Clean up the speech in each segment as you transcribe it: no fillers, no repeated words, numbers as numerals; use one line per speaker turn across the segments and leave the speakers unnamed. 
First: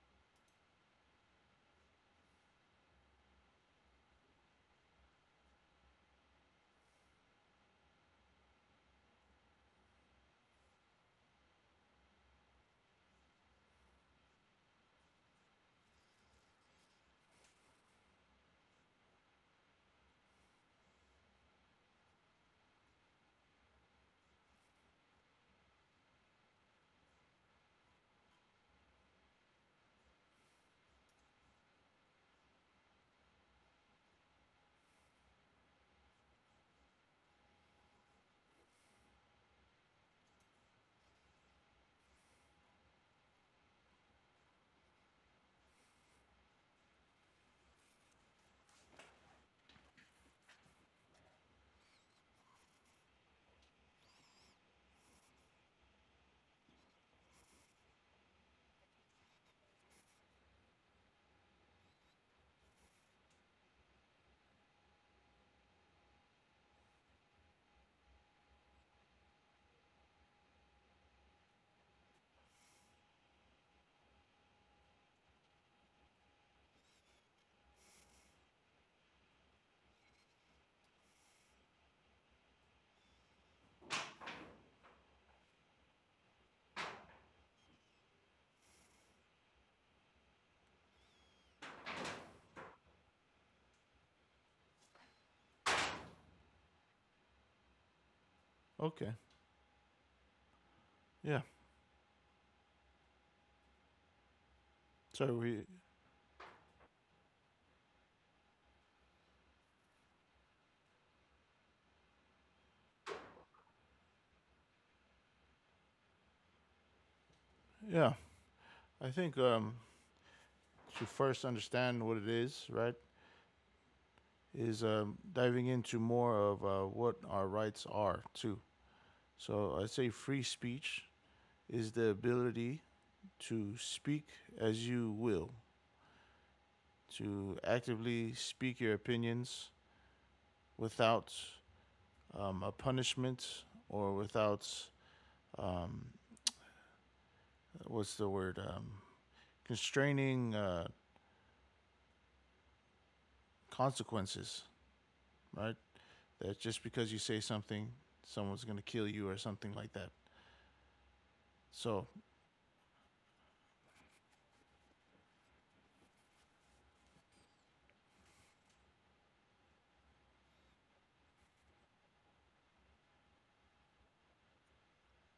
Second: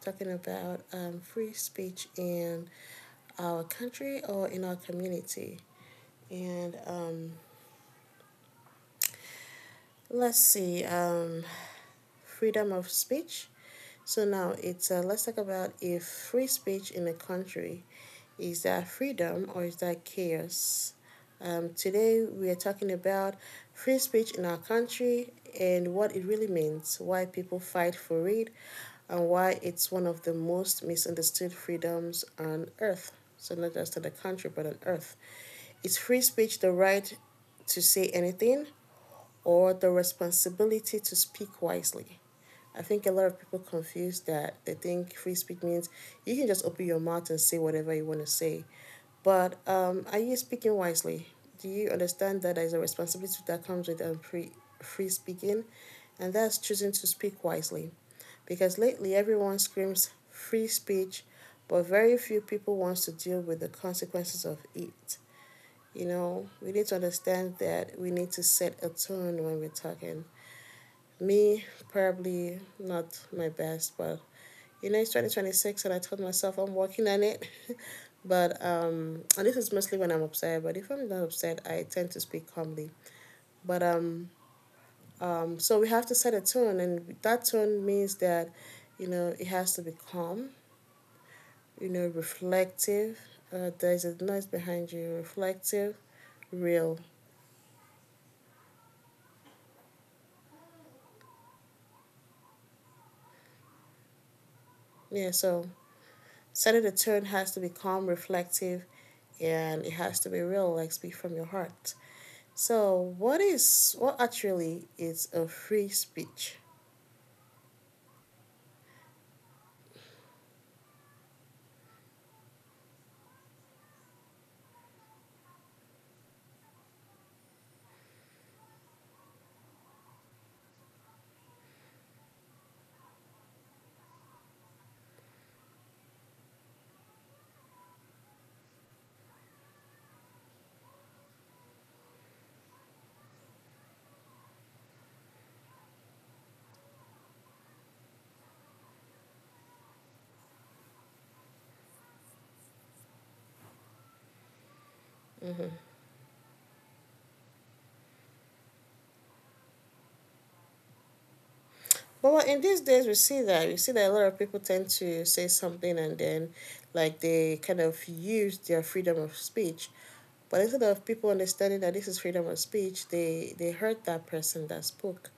talking about free speech in our country or in our community. And let's see, um, freedom of speech. So now it's let's talk about if free speech in a country is that freedom or is that chaos? Today we are talking about free speech in our country and what it really means, why people fight for it, and why it's one of the most misunderstood freedoms on earth. So not just in the country but on earth. Is free speech the right to say anything, or the responsibility to speak wisely? I think a lot of people confuse that. They think free speech means you can just open your mouth and say whatever you want to say. But are you speaking wisely? Do you understand that there's a responsibility that comes with free speaking? And that's choosing to speak wisely. Because lately everyone screams free speech, but very few people wants to deal with the consequences of it. You know, we need to understand that we need to set a tone when we're talking. Me, probably not my best, but you know, it's 2026 and I told myself I'm working on it. But, and this is mostly when I'm upset, but if I'm not upset, I tend to speak calmly. But, so we have to set a tone, and that tone means that, you know, it has to be calm, you know, reflective. There's a noise behind you, reflective, real.
Okay. Yeah.
Yeah,
So
so
we,
setting the tone has to be calm, reflective, and it has to be real, like speak from your heart. So, what actually is a free speech?
yeah, I think to first understand what it is, right, is diving into more of what our rights are too. So I say free speech is the ability to speak as you will, to actively speak your opinions without a punishment or without um, what's the word constraining consequences,
Mm-hmm.
right? That just because you say something, someone's gonna kill you or something like that. So
But well, in these days, we see that a lot of people tend to say something and then, like they kind of use their freedom of speech. But instead of people understanding that this is freedom of speech, they hurt that person that spoke.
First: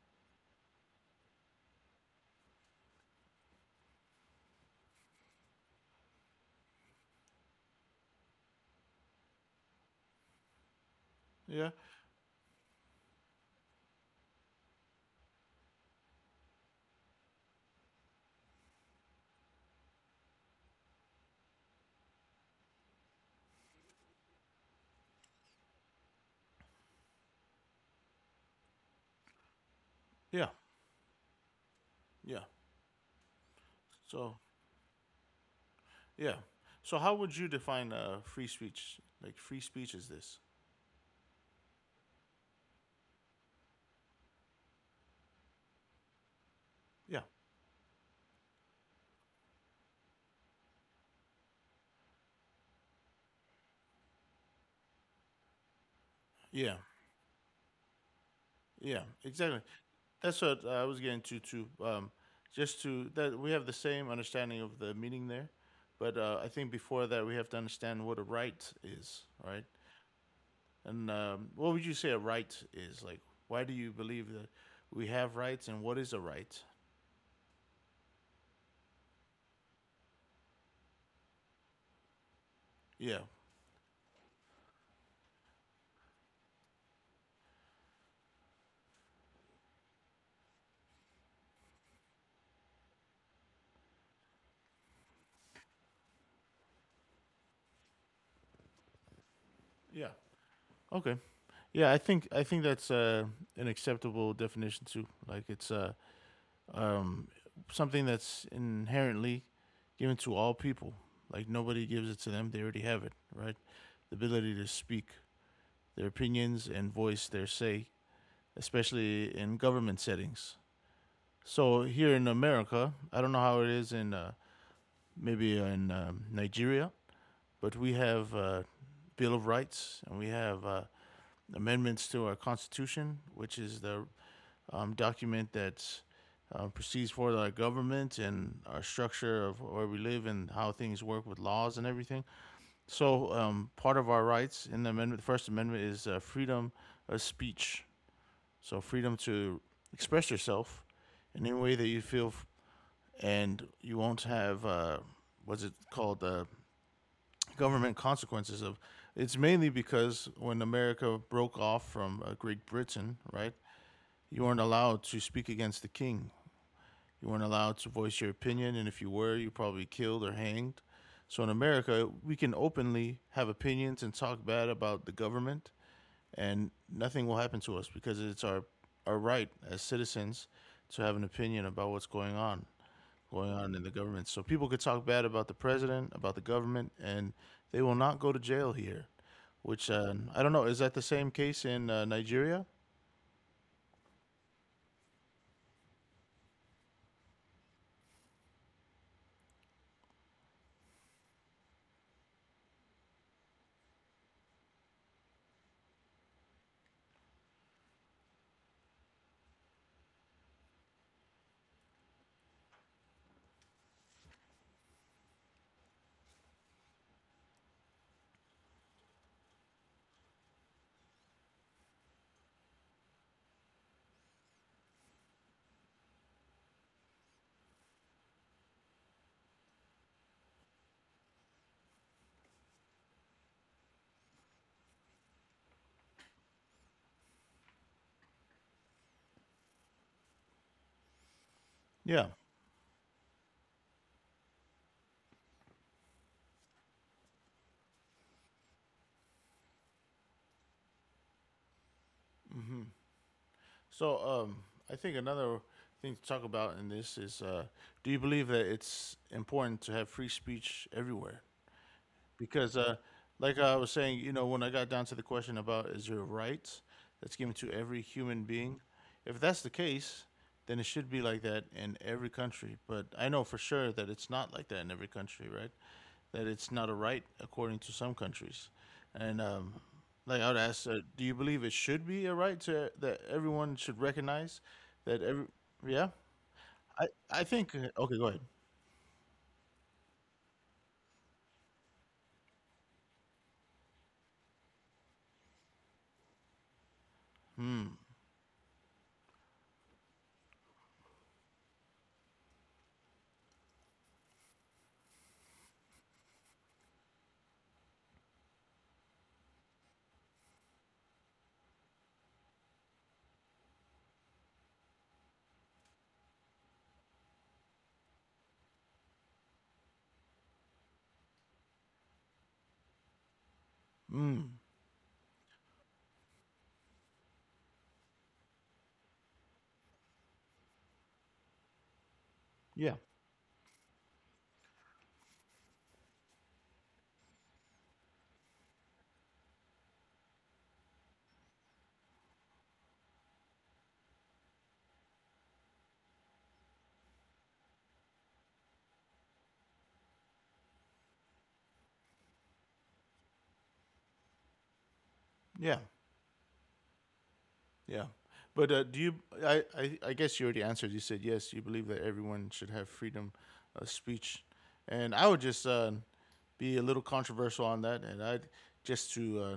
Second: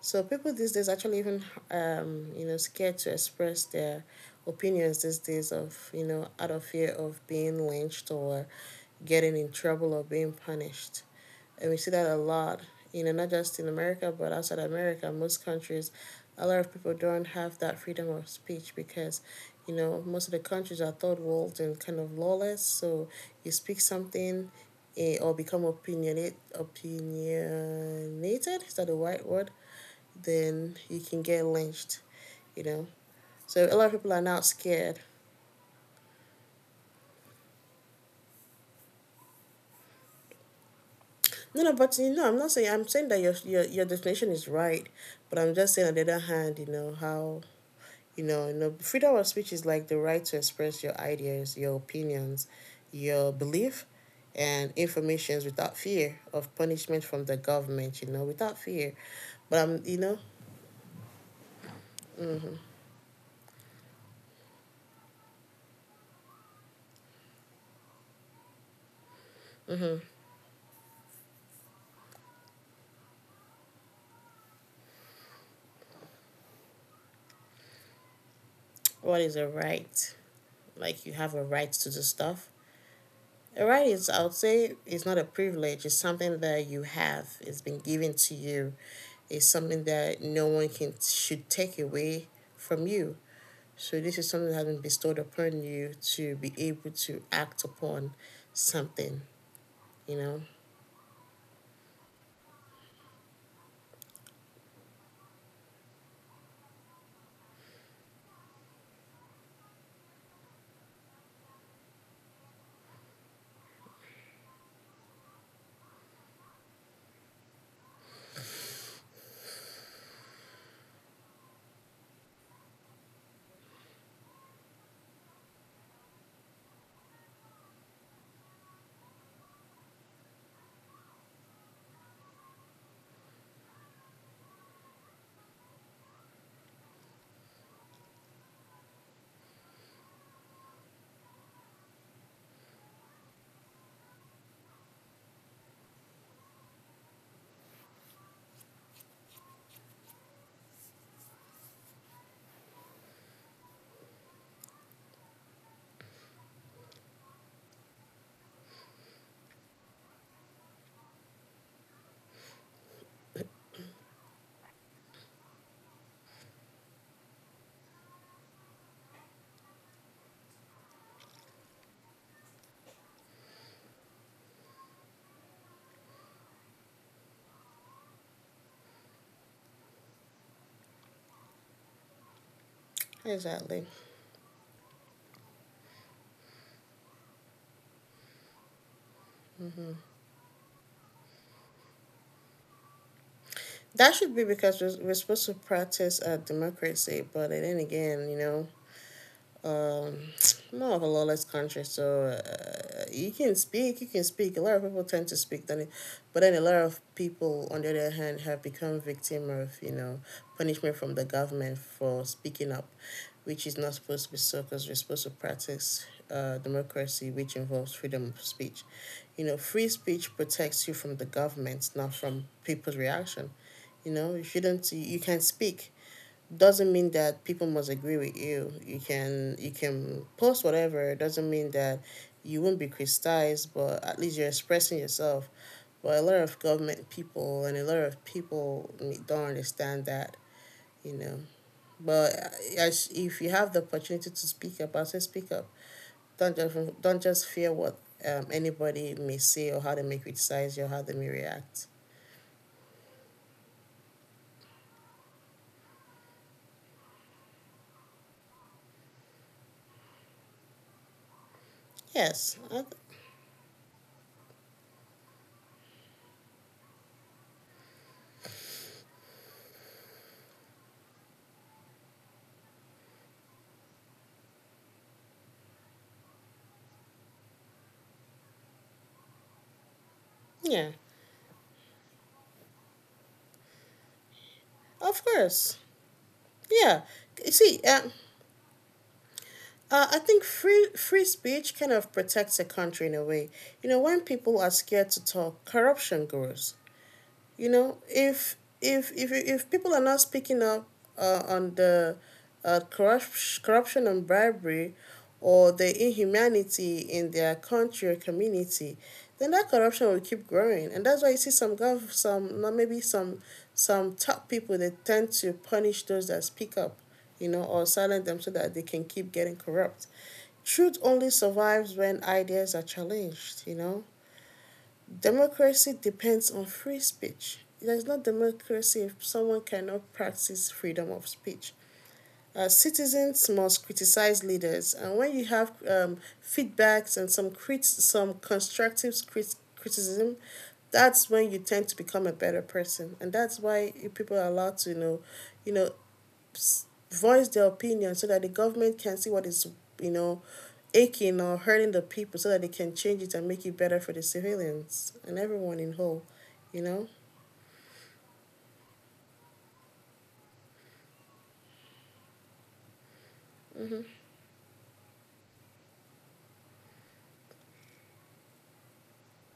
So people these days actually even you know scared to express their opinions these days of you know out of fear of being lynched or getting in trouble or being punished,
yeah,
and we see that a lot. You know, not just in America but outside America, most countries, a lot of people don't have that freedom of speech because you know most of the countries are third world and kind of lawless. So you speak something, or become opinionated, is that the right word?
yeah,
Then you can get lynched,
yeah.
you know. So a lot of people are
So
now scared.
yeah. So how would you define free speech? Like free speech is this?
No, no, but you know, I'm not saying, I'm saying that your definition is right, but I'm just saying on the other hand, you know
Yeah,
how you know you know freedom of speech is like the right to express your ideas, your opinions, your belief, and informations without fear of
yeah,
punishment from the government. You know, without fear,
yeah.
but
Exactly.
I'm you know
That's what I was getting to too. Just to that we have the same understanding of the meaning there, but I think before that we have to understand what a right is, right? And what would you say a right is? Like, why do you believe that we have rights, and what is a right?
what is a right? Like you have a right to the stuff.
Yeah.
Right, it's, I would say it's not a privilege, it's something that you have, it's been given to you. It's something that no one can should take away from you. So this is something that has been bestowed upon you to be able to act upon something,
Yeah.
you know?
Okay. Yeah, I think that's an acceptable definition too. Like it's um, something that's inherently given to all people. Like nobody gives it to them; they already have it, right? The ability to speak their opinions and voice their say, especially in government settings. So here in America, I don't know how it is in maybe in Nigeria, but we have Bill of Rights and we have amendments to our Constitution, which is the document that proceeds for our government and our structure of where we live and how things work with laws and everything. So, part of our rights in the amendment, the First Amendment, is freedom of speech. So, freedom to express yourself in any way that you feel, and you won't have what's it called? Government consequences of it's mainly because when America broke off from Great Britain, right? You weren't allowed to speak against the king. You weren't allowed to voice your opinion, and if you were, you probably killed or hanged. So in America, we can openly have opinions and talk bad about the government, and nothing will happen to us because it's our right as citizens to have an opinion about what's going on
Exactly.
in the government. So people could talk bad about the president, about the government, and they will not go to jail here. Which I don't know. Is that the same case in Nigeria?
That should be because we're supposed to practice democracy, but then again, you know, um more of a lawless country so you can speak, a lot of people tend to speak then, but then a lot of people on the other hand have become victim of you know punishment from the government for speaking up, which is not supposed to be so because we're supposed to practice democracy, which involves freedom of speech. You know, free speech protects you from the government, not from people's reaction. You know, you shouldn't you, you can speak, doesn't mean that people must agree with you. You can post whatever. It doesn't mean that you won't be criticized, but at least you're expressing yourself. But a lot of government people and a lot of people don't understand that, you know.
Yeah.
But as if you have the opportunity to speak up, I say speak up. Don't just fear what anybody may say or how they may criticize you, or how they may react.
So I think another thing to talk about in this is: Do you believe that it's important to have free speech everywhere?
Yes,
Because, like I was saying, you know, when I got down to the question about is there a right that's given to every human being, if that's the case, then it should be like that in every country. But I know for sure that it's not like that in every country, right? That it's not a right according to some countries. And like I would ask,
yeah,
do you believe it should be a right to that everyone should recognize that
of
every
course,
yeah?
yeah.
I
You
think
see,
okay, go ahead.
I think free speech kind of protects a country in a way. You know, when people are scared to talk, corruption grows. You know, if people are not speaking up on the corruption and bribery, or the inhumanity in their country or community, then that corruption will keep growing, and that's why you see some gov some not maybe some top people, they tend to punish those that speak up, you know, or silence them so that they can keep getting corrupt. Truth only survives when ideas are challenged, you know?
Mm,
Democracy depends on free speech. There's not democracy if someone cannot practice freedom of speech.
yeah,
Citizens must criticize leaders, and when you have feedbacks and some constructive criticism, that's when you tend to become a better person, and that's why people are allowed to you know, voice their opinion so that the government can see what is, you know, aching or hurting the people so that they can change it and make it better for the civilians and everyone
yeah.
in whole, you know?
Yeah. But do you? I guess you already answered. You said yes. You believe that everyone should have freedom of
Hmm.
speech, and I would just be a little controversial on that. And I'd just to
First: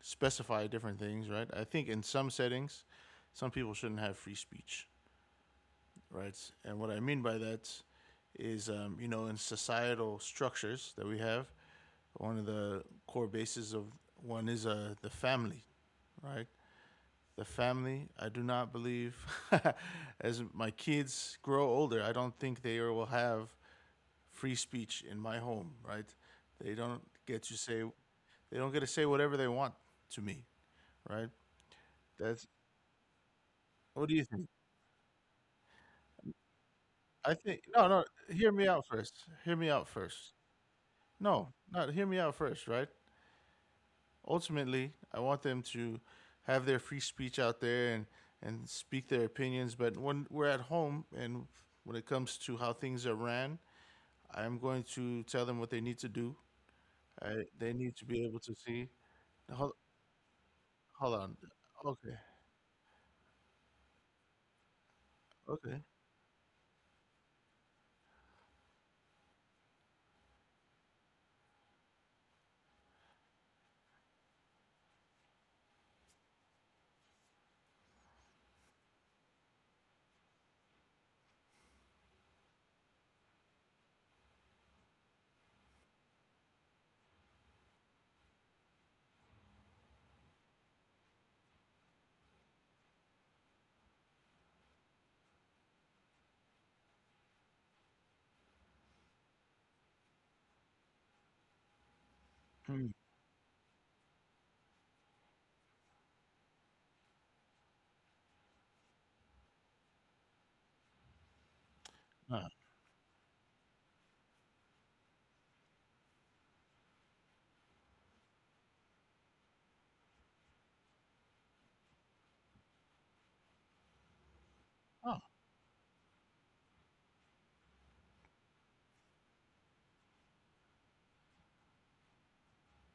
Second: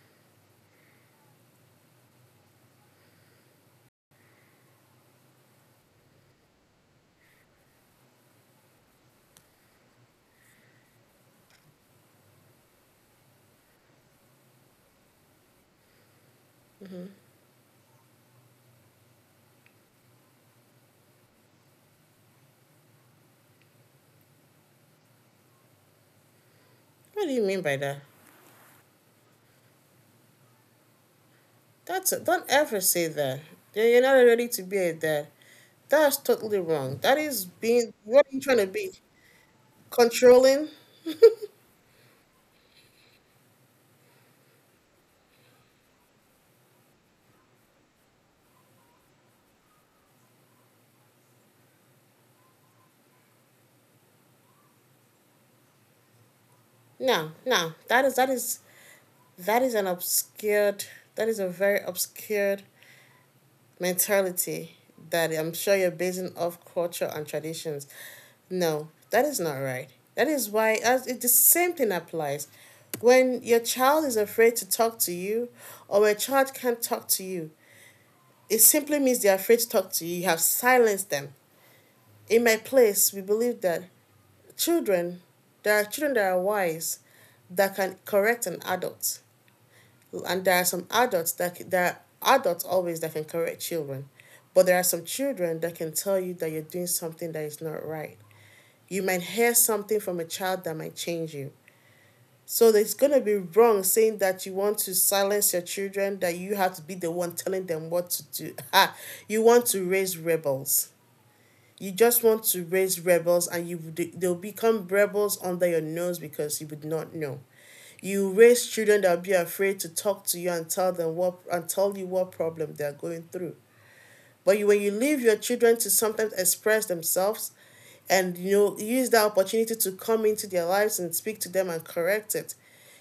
specify different things, right? I think in some settings, some people shouldn't have free speech, right? And what I mean by that is, you know, in societal structures that we have, one of the core bases of one is the family, right? The family. I do not believe as my kids grow older, I don't think they will have free speech in my home, right? They don't
What do
get
you
to
mean
say
by that?
they don't get to say whatever they want to me, right?
That's a,
That's
don't ever say that. Yeah, you're
what do
not
you think?
ready to be a dad. That's totally wrong. That
I
is
think no,
being,
no,
what are you
hear
trying
me
to
out
be?
first. Hear me out first.
Controlling?
No, not hear me out first, right? Ultimately, I want them to have their free speech out there and speak their opinions, but when we're at home and when it comes to how things are ran, I'm going to tell them what they need to do.
No,
I, they
no.
need to
That is
be
that
able to
is
see.
that
Hold,
is an obscured,
hold
that
on.
is a very
Okay.
obscured mentality that I'm sure
Okay.
you're basing off culture and traditions. No, that is not right. That is why as it, the same thing applies. When your child is afraid to talk to you or a child can't talk to you, it simply means they're afraid to talk to you. You have silenced them. In my place, we believe that children, there are children that are wise that can correct an adult, and there are some adults that, there are adults always that can correct children, but there are some children that can tell you that you're doing something that is not right. You might hear something from a child that might change you. So
Hmm.
it's going to be wrong saying that you want to silence your children, that you have to be the one telling them what to do. Ah, you want to raise rebels, you just want
Uh,
to raise rebels and you they'll become rebels under your nose because you would not know. You raise children that will be afraid to talk to you and tell them what and tell you what problem they're going through. But you, when you leave
oh,
your children to sometimes express themselves and you know use that opportunity to come into their lives and speak to them and correct it,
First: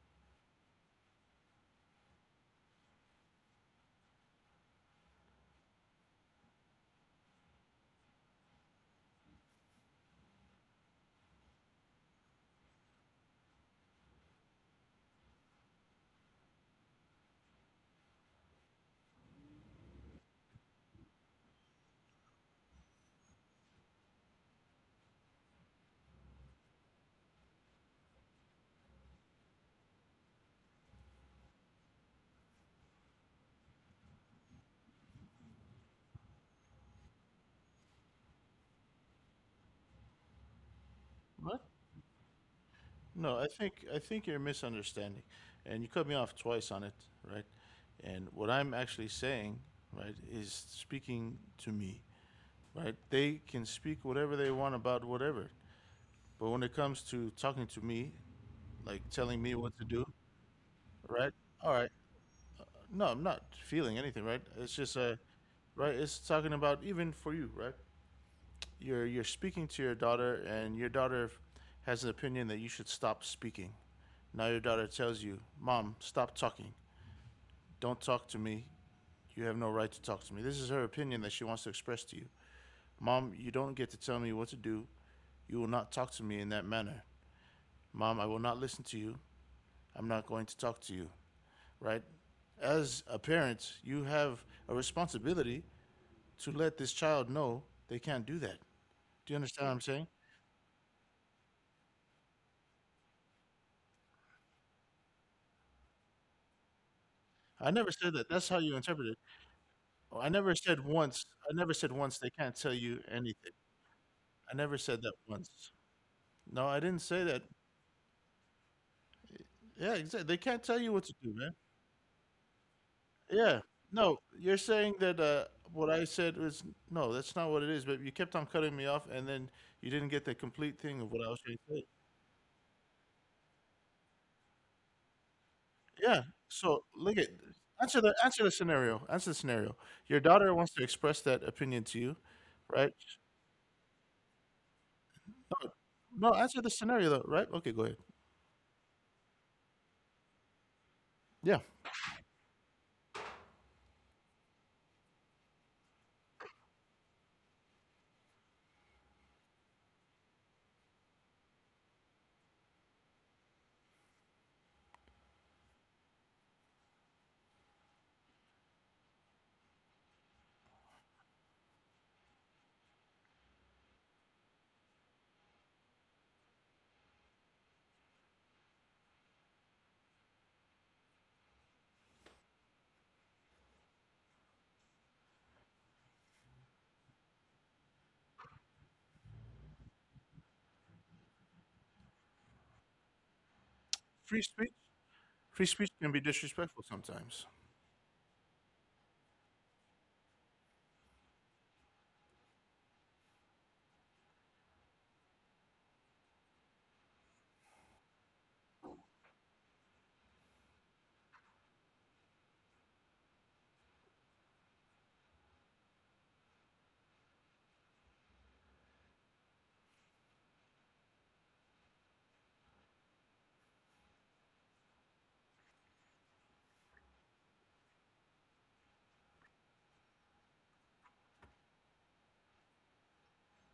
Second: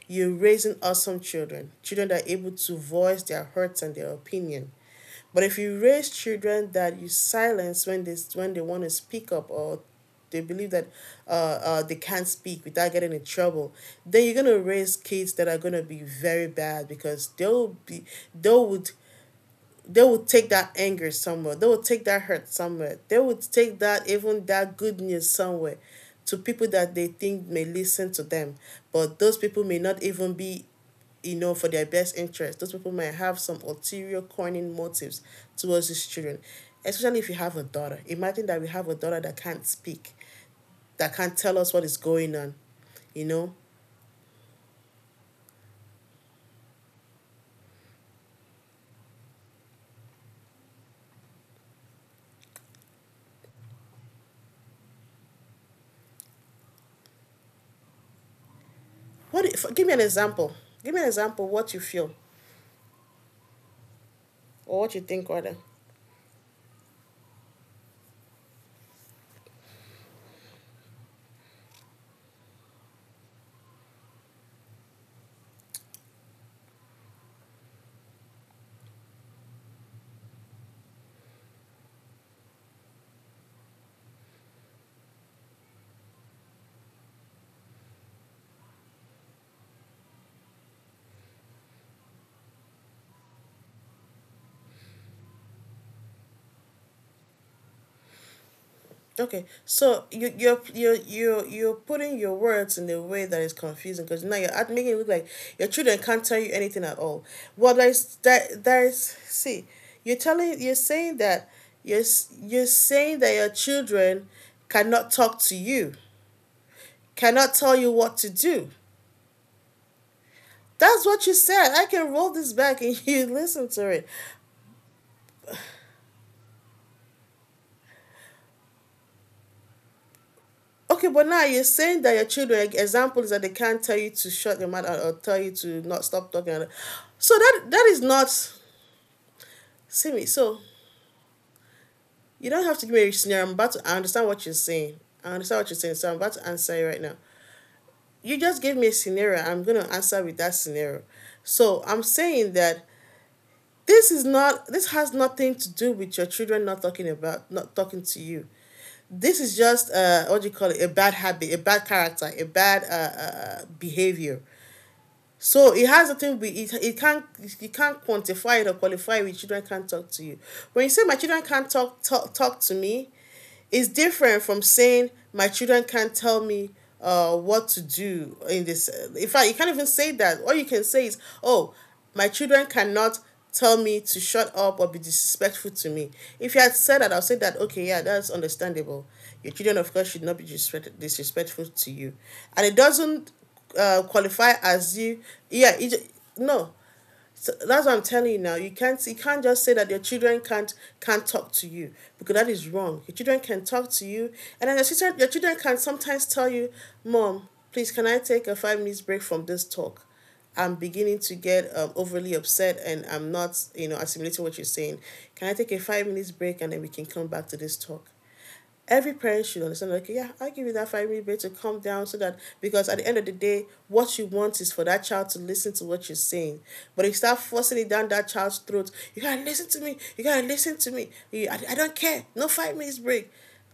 you're raising awesome children, children that are able to voice their hurts and their opinion. But if you raise children that you silence when they want to speak up, or they believe that uh, they can't speak without getting in trouble, then you're gonna raise kids that are gonna be very bad because they'll be they would they will take that anger somewhere. They will take that hurt somewhere. They will take that even that good news somewhere to people that they think may listen to them. But those people may not even be, you know, for their best interest. Those people might have some ulterior corning motives towards these children. Especially if you have a daughter. Imagine that we have a daughter that can't speak, that can't tell
what?
us what is going on. You
No,
know?
I think you're misunderstanding, and you cut me off twice on it, right? And what I'm actually saying, right, is speaking to me, right? They can speak whatever they want about whatever, but when it comes to talking to me, like telling
What
me
if,
what to
give me an
do,
example. Give me an
right?
example of
All
what you
right.
feel
No, I'm not feeling anything, right? It's
or what
just
you
a,
think rather.
right? It's talking about even for you, right? You're speaking to your daughter, and your daughter has an opinion that you should stop speaking. Now your daughter tells you, "Mom, stop talking. Don't talk to me. You have no right to talk to me." This is her opinion that she wants to express to you. Mom, you don't get to tell me what to do. You will not talk to me in that manner. Mom, I will not listen to you. I'm not going to talk to you, right? As a parent, you have a responsibility to let this child know they can't do that. Do you
Okay,
understand what I'm
so
saying?
you're putting your words in a way that is confusing because now you're making it look like your children can't tell you anything at all.
I
Well,
never said
there's
that. That's how
that
you
there's
interpret it.
see, you're
Oh, I never
telling you're
said
saying
once.
that
I never said
you're
once
s-
they can't
you're
tell you
saying that your
anything.
children
I never said
cannot
that
talk to
once.
you,
No, I didn't say that.
cannot tell you what to do.
Yeah, exactly. They can't tell you
That's
what to
what you
do, man.
said. I can roll this back and you
Yeah.
listen to it.
No, you're saying that what I said was no. That's not what it is. But you kept on cutting me off, and then you didn't get the complete thing
Okay,
of what
but
I was
now
trying
you're
to say.
saying that your children example is that they can't tell you to shut your mouth or tell you to not
Yeah.
stop talking.
So look at
So that that is
answer the
not
answer the scenario. Answer the scenario.
see
Your
me.
daughter
So
wants to express that opinion to you,
you don't have to
right?
give me a scenario. I'm about to I understand what you're saying. I understand what you're saying. So I'm about
No,
to
answer the
answer you right
scenario
now.
though, right? Okay, go ahead.
You just gave me a scenario. I'm gonna answer with that scenario.
Yeah.
So I'm saying that this has nothing to do with your children not talking to you. This is just what do you call it? A bad habit, a bad character, a bad behavior. So it has a thing with, it can't, you can't quantify it or qualify it. Children can't talk to you. When you say my children can't talk to me, is different from saying my children can't tell me what to do in this. In fact, you can't even say that. All you can say is, oh, my children cannot tell me to shut up or be disrespectful to me. If you had said that, I'll say that, okay, yeah, that's understandable. Your children, of course, should not be disrespectful to you. And it doesn't
Free
qualify
speech,
as you,
free
yeah,
speech can be
no,
disrespectful sometimes.
so that's what I'm telling you now. You can't just say that your children can't talk to you because that is wrong. Your children can talk to you, and then your sister, your children can sometimes tell you, "Mom, please, can I take a 5 minutes break from this talk? I'm beginning to get overly upset, and I'm not assimilating what you're saying. Can I take a 5 minutes break and then we can come back to this talk?" Every parent should understand, okay, yeah, I give you that 5 minute break to calm down, so that, because at the end of the day, what you want is for that child to listen to what you're saying. But if you start forcing it down that child's throat, you gotta listen to me you gotta listen to me, I don't care, no 5 minutes break.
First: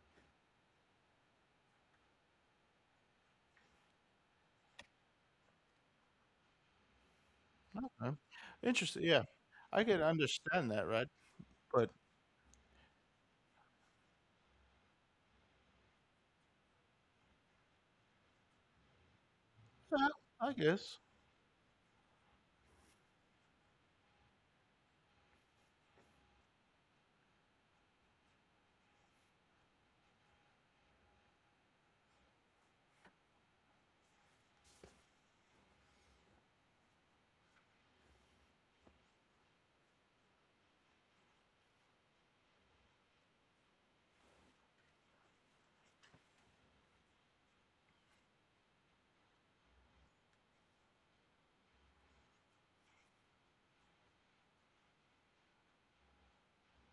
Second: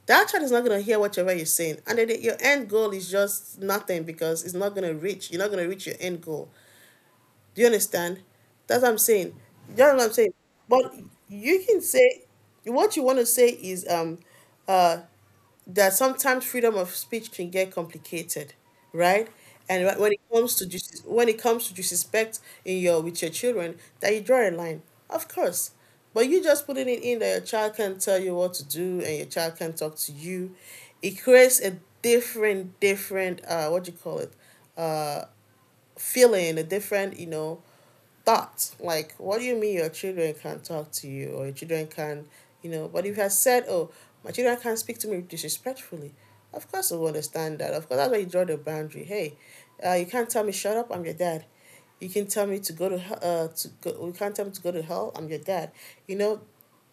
That child is not going to hear whatever you're saying, and then your end goal is just nothing because it's not going to reach you're not going to reach your end goal. Do you
Okay.
understand? That's what I'm
Interesting. Yeah,
saying. You
I
know
can
what I'm saying?
understand that,
But
right?
you can
But
say, what you want to say is uh that sometimes freedom of speech can get complicated, right? And
yeah, I guess.
when it comes to disrespect in your, with your children, that you draw a line, of course. But you just putting it in that your child can't tell you what to do and your child can't talk to you, it creates a different what do you call it, uh feeling, a different thought. Like, what do you mean your children can talk to you or your children can, you know? But if you had said, oh, my children can't speak to me disrespectfully, of course I will understand that. Of course, that's why you draw the boundary. Hey, you can't tell me shut up. I'm your dad. You can tell me to go to hell. To go. You can't tell me to go to hell. I'm your dad. You know,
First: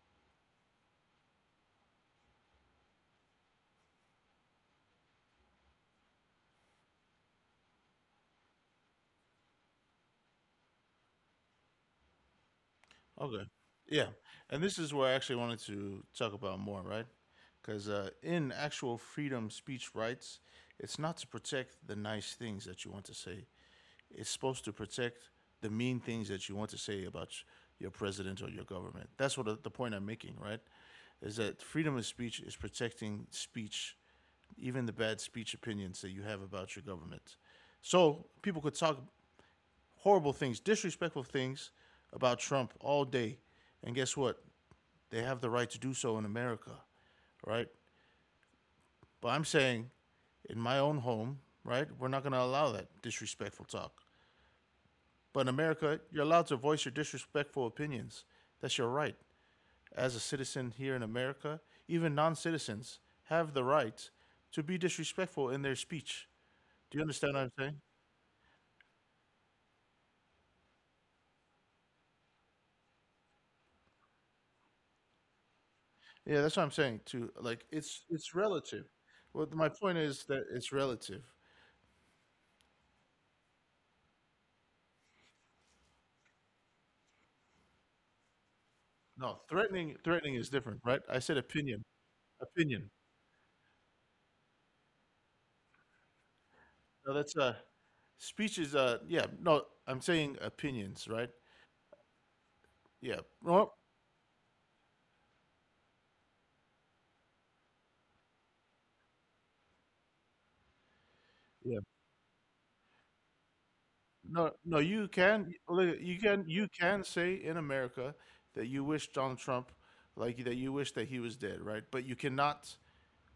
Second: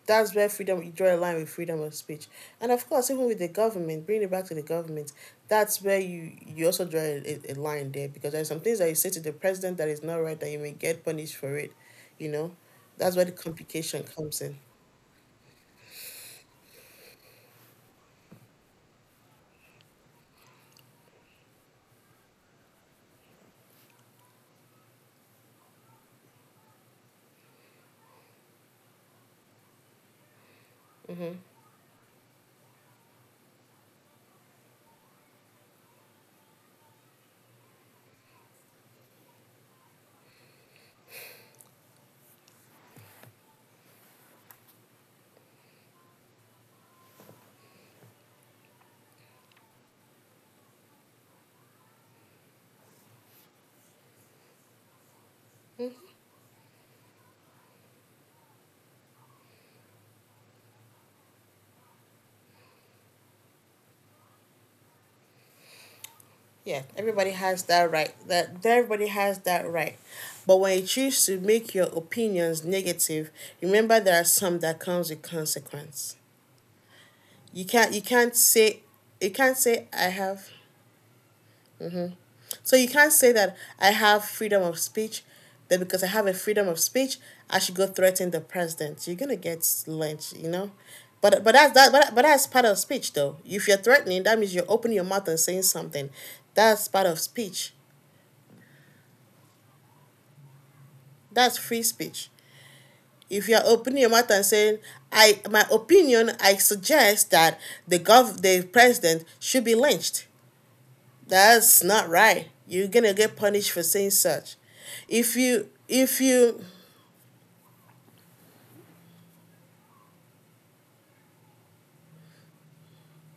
that's where freedom you draw a line with freedom of speech. And of course, even with the government, bring it back to the government, that's where you also draw a line there, because there's some things that you say to the president that is not right, that you may get punished for it, you know. That's where the
Okay. Yeah,
complication comes
and
in.
this is where I actually wanted to talk about more, right? Because in actual freedom speech rights, it's not to protect the nice things that you want to say. It's supposed to protect the mean things that you want to say about your president or your government. That's what the point I'm making, right? Is that freedom of speech is protecting speech, even the bad speech opinions that you have about your government. So people could talk horrible things, disrespectful things about Trump all day. And guess what? They have the right to do so in America, right? But I'm saying in my own home, right? We're not going to allow that disrespectful talk. But in America, you're allowed to voice your disrespectful opinions. That's your right. As a citizen here in America, even non citizens have the right to be disrespectful in their speech.
Yeah,
Do you understand
everybody
what I'm
has
saying?
that right, that everybody has that right. But when you choose to make your opinions negative, remember there are some that comes with consequence.
Yeah, that's what I'm saying too. Like
You can't
it's it's relative.
you
Well,
can't
my
say
point
I
is that
have
it's relative.
So you can't say that I have freedom of speech, that because I have a freedom of speech, I should go threaten the president. You're gonna
No,
get
threatening
lynched,
threatening is
you know.
different, right? I said
But but that's
opinion.
that but, but that's part of
Opinion.
speech though. If you're threatening, that means you're opening your mouth and saying something. That's part
No,
of
that's
speech.
speech is yeah, no, I'm saying opinions, right?
That's free speech.
Yeah.
If you're
Well,
opening your mouth and saying, I, my opinion, I suggest that the president should be lynched.
yeah.
That's not right. You're gonna get punished for saying
No,
such.
no, you can look,
If
you can
you
you can say in America that you wish Donald Trump like that you wish that he was dead, right? But you cannot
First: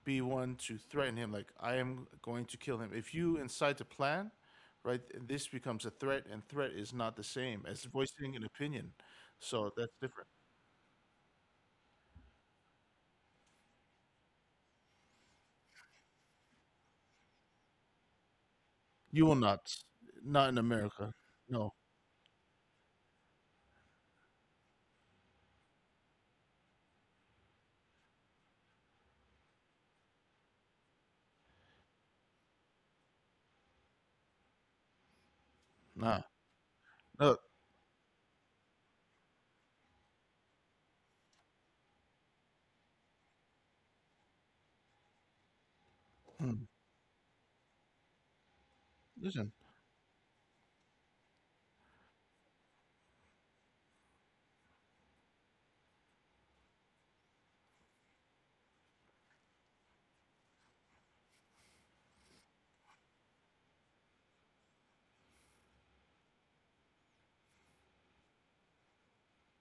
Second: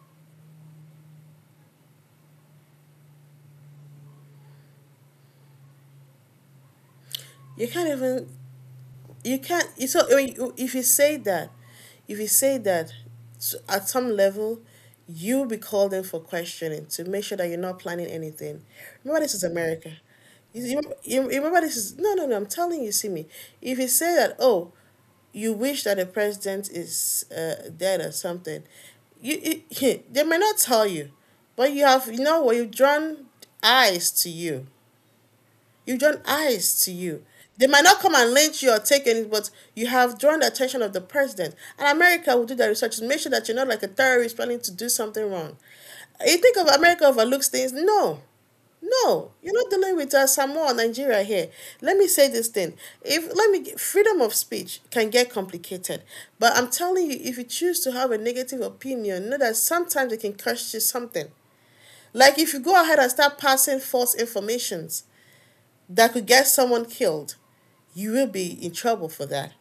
be one to threaten him like I am going to kill him. If you incite a plan, right, this becomes a threat and threat is not the same
You
as
can't even
voicing an opinion.
you can't
So
you
that's
So
different.
if you say that, if you say that at some level, you'll be called in for questioning to make sure that you're not planning anything. Remember,
You will
this is
not
America.
not in
You,
America.
you, you remember
No.
this is No, no, no, I'm telling you, see me. If you say that, oh, you wish that the president is dead or something. They may not tell you, but you have, you know, what you've drawn eyes to you. You've
Nah.
drawn eyes to you.
No.
They might not come and lynch you or take any, but you have drawn the attention of the president. And America will do their research to make sure that you're not like a terrorist planning to do something wrong. You think
Hmm.
of America overlooks things? No. No,
Listen.
you're not dealing with Samoa or Nigeria here. Let me say this thing. If let me get- Freedom of speech can get complicated, but I'm telling you, if you choose to have a negative opinion, know that sometimes it can cost you something. Like if you go ahead and start passing false informations, that could get someone killed, you will be in trouble for that.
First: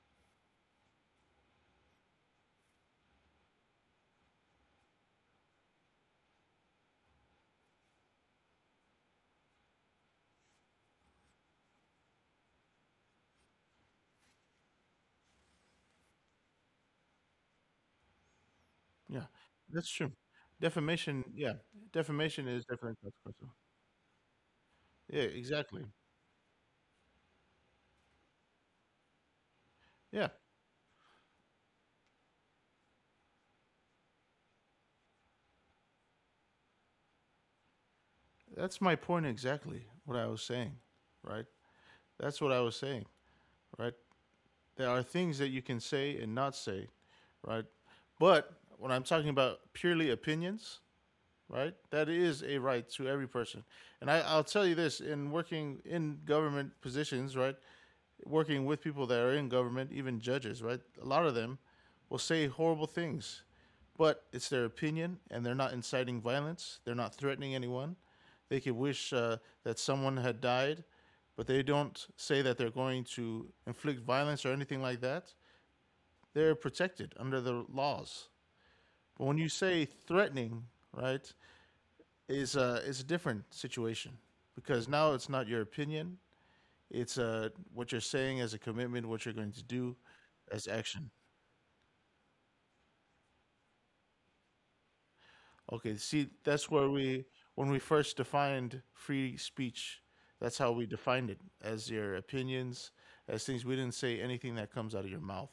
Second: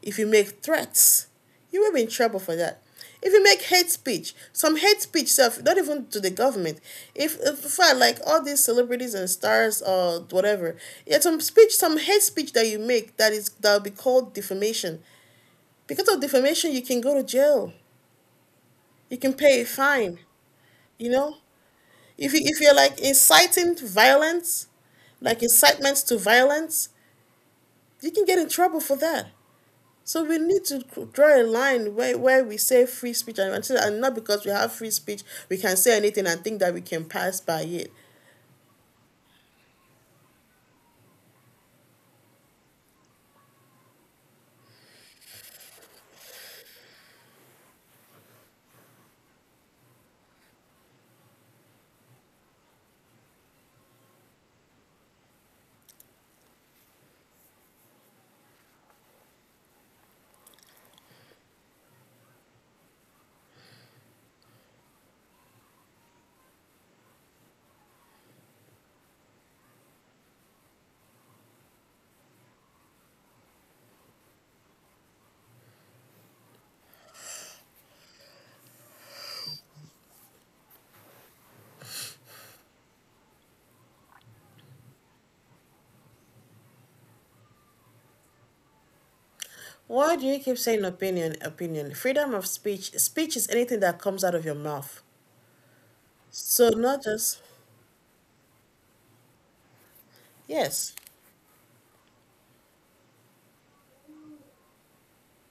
If you make threats, you will be in trouble for that. If you make hate speech, some hate speech stuff, not even to the government. If In fact, like all these celebrities and stars or whatever, yeah, some speech, some hate speech that you make that will be called defamation. Because of defamation, you can go to jail. You
Yeah.
can pay a
That's true.
fine. You
Defamation,
know,
yeah.
if you
Defamation
if
is
you're
definitely
like
consequential.
inciting violence,
Yeah,
like
exactly.
incitements to violence, you can get in trouble for that. So
Yeah,
we need to draw a line where we say free speech, and not because we have free speech we can say anything and think that we can pass by it.
that's my point exactly. What I was saying, right? That's what I was saying, right? There are things that you can say and not say, right? But when I'm talking about purely opinions, right? That is a right to every person. And I, I'll tell you this in working in government positions, right? working with people that are in government, even judges, right? A lot of them will say horrible things, but it's their opinion, and they're not inciting violence. They're not threatening anyone. They could wish that someone had died, but they don't say that they're going to inflict violence or anything like that. They're protected under the laws. But when you say threatening, right, is a different situation because now it's not your opinion, it's what you're saying as a commitment, what you're going to do
Why do you keep
as
saying
action.
opinion, opinion? Freedom of speech. Speech is anything that comes out of your mouth.
Okay, see,
So
that's where
not
we
just
when we first defined free speech, that's how we
yes.
defined it as your opinions, as things we didn't say anything that comes out of your mouth.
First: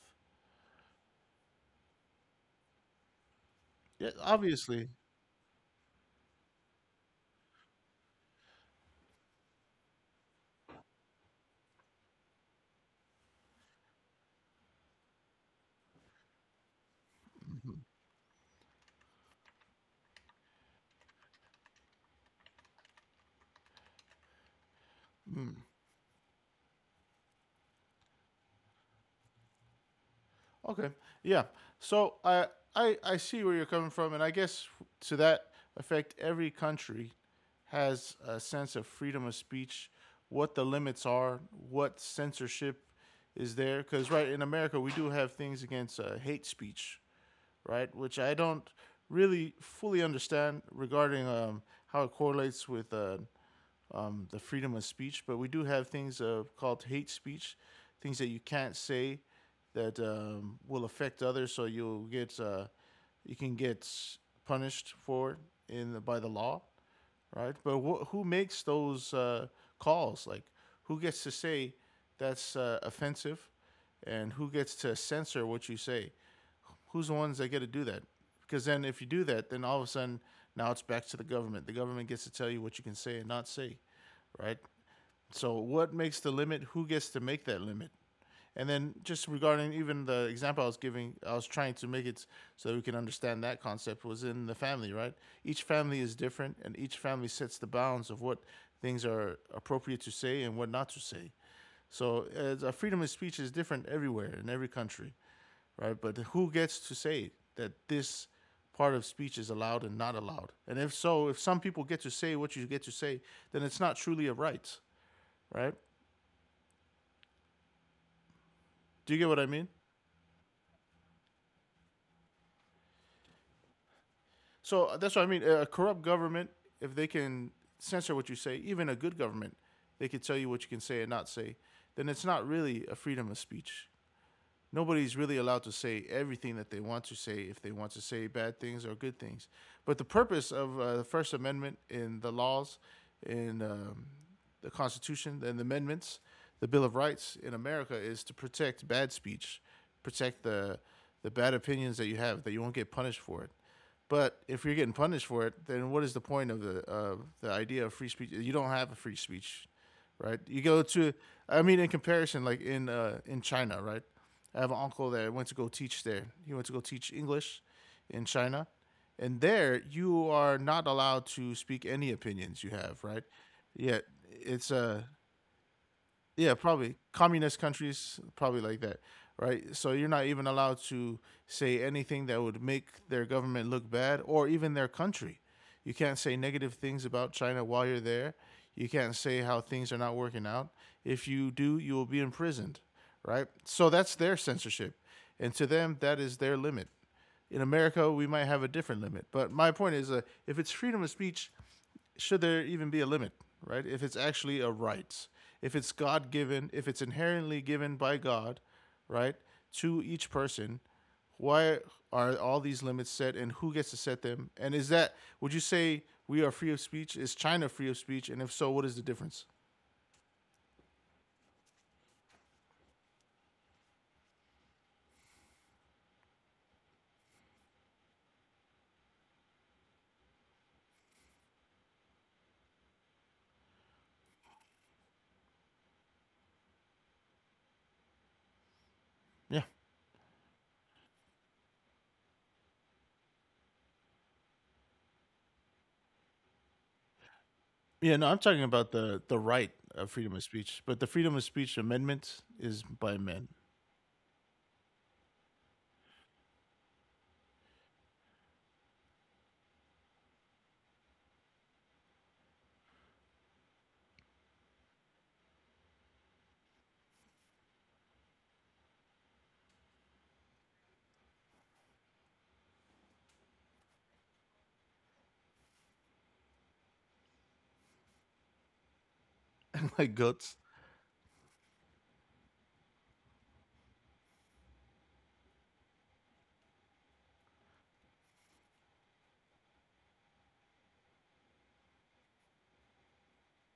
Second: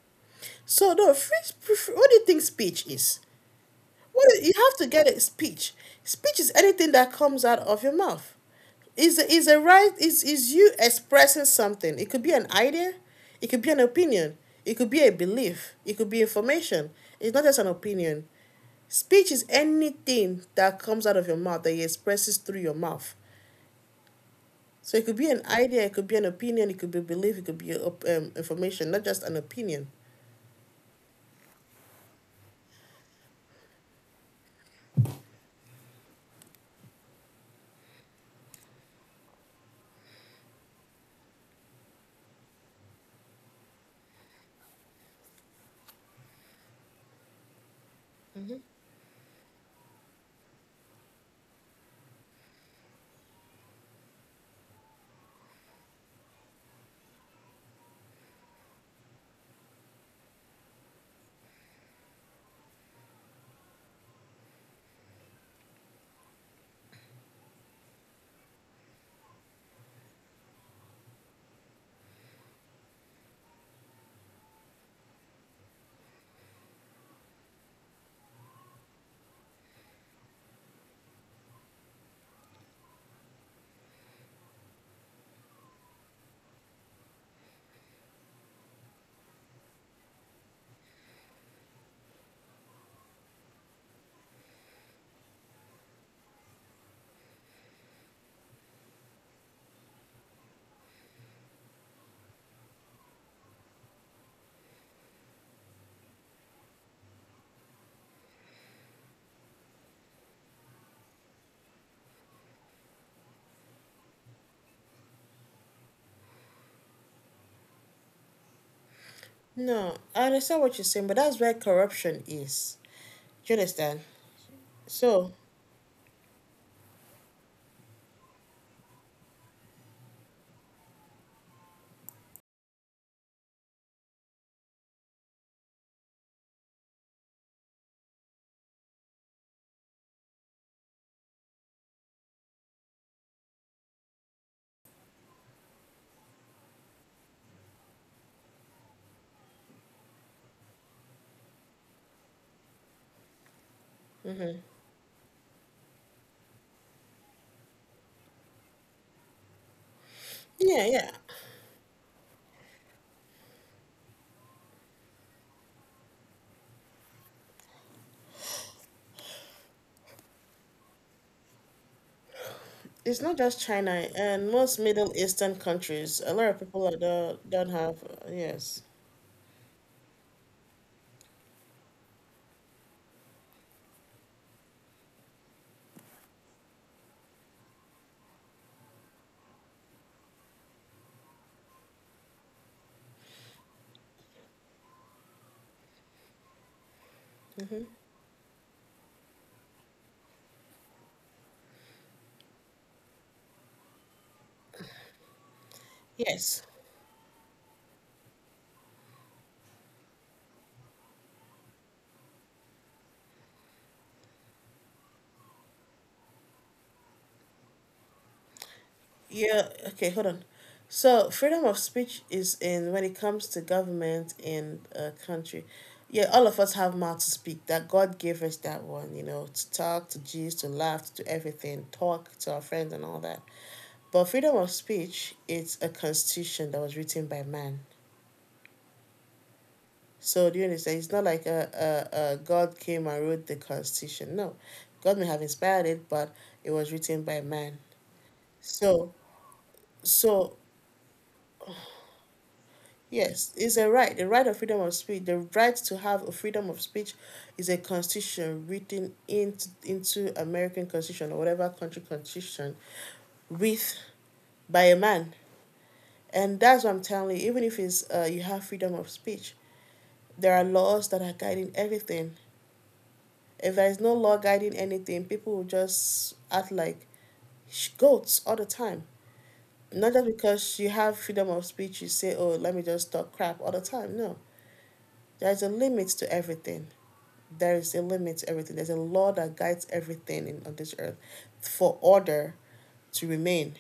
So no free. Sp- What do you think speech is?
Yeah,
Well, you have to
obviously.
get a speech. Speech is anything that comes out of your mouth. Is a right? Is you expressing something? It could be an idea, it could be an opinion, it could be a belief, it could be information. It's not just an opinion. Speech is anything that comes out of your mouth that you expresses through your mouth. So it could be an idea, it could be an opinion, it could be a belief, it could be information, not just an opinion.
Okay. Yeah. So I I see where you're coming from, and I guess to that effect, every country has a sense of freedom of speech, what the limits are, what censorship is there. Because right in America, we do have things against hate speech, right, which I don't really fully understand regarding how it correlates with the freedom of speech, but we do have things called hate speech, things that you can't say that will affect others. So you'll get you can get punished for it in by the law, right? But who makes those calls? Like who gets to say that's offensive, and who gets to censor what you say? Who's the ones that get to do that? Because then if you do that, then all of a sudden now it's back to the government. The government gets to tell you what you can say and not say, right? So what makes the limit? Who gets to make that limit? And then just regarding even the example I was giving, I was trying to make it so that we can understand that concept was in the family, right? Each family is different and each family sets the bounds of what things are appropriate to say and what not to say. So as freedom of speech is different everywhere in every country, right? But who gets to say that this part of speech is allowed and not allowed? And if so, if some people get to say what you get to say, then it's not truly a right, right? Do you get what I mean?
No, I understand what you're saying, but that's where corruption is. Do you understand?
So that's what I
So,
mean. A corrupt government, if they can censor what you say, even a good government, they could tell you what you can say and not say, then it's not really a freedom of speech. Nobody's really allowed to say everything that they want to say if they want to say bad things or good things. But the purpose of the First Amendment in the laws, in the Constitution, and the amendments, the Bill of Rights in America is to protect bad speech, protect the bad opinions that you have that you won't get punished for it. But if you're getting punished for it, then what is the point of the idea of free speech? You don't have a free speech, right? You
yeah,
go
yeah.
to, I mean, in comparison, like in China, right? I have an uncle there. Went to go teach there. He went to go teach English in China, and there you are not allowed to speak any opinions you have,
It's
right?
not just China
Yet
and
it's
most Middle
a
Eastern countries. A lot of
yeah,
people are
probably communist
don't have
countries, probably
yes.
like that, right? So you're not even allowed to say anything that would make their government look bad or even their country. You can't say negative things about China while you're there. You can't say how things are not working out. If you do, you will be imprisoned, right? So that's their censorship. And to them, that is their limit. In America, we might have a different limit. But my point is, if it's freedom of speech, should there even be a limit, right? If it's actually a right, if it's God
Yes.
given, if it's inherently given by God, right, to each person, why are all these limits set and who gets to set them? And is that, would you say we are free of speech? Is China free of speech? And if so, what is the difference?
Yeah, okay, hold on. So, freedom of speech is in when it comes to government in a country. Yeah, all of us have mouth to speak. That God gave us that one, you know, to talk, to gist, to laugh, to do everything, talk to our friends and all that. But freedom of speech, it's a constitution that was written by man.
Yeah.
So do you understand? It's not like a God came and wrote the Constitution. No, God may have inspired it, but it was written by man.
Yeah, no, I'm talking about
So
the right of freedom of
so
speech, but the freedom of speech amendment is by men,
yes, it's a right. The right of freedom of speech, the right to have a freedom of speech, is a constitution written into American Constitution or whatever country constitution, with by a man. And that's what I'm telling you. Even if it's you have freedom of speech, there are laws that are guiding everything. If there's no law guiding anything, people will just act like goats all the time. Not
like
just
goats.
because you have freedom of speech, you say, oh, let me just talk crap all the time. No, there's a limit to everything. There is a limit to everything. There's a law that guides everything on this earth for order to remain,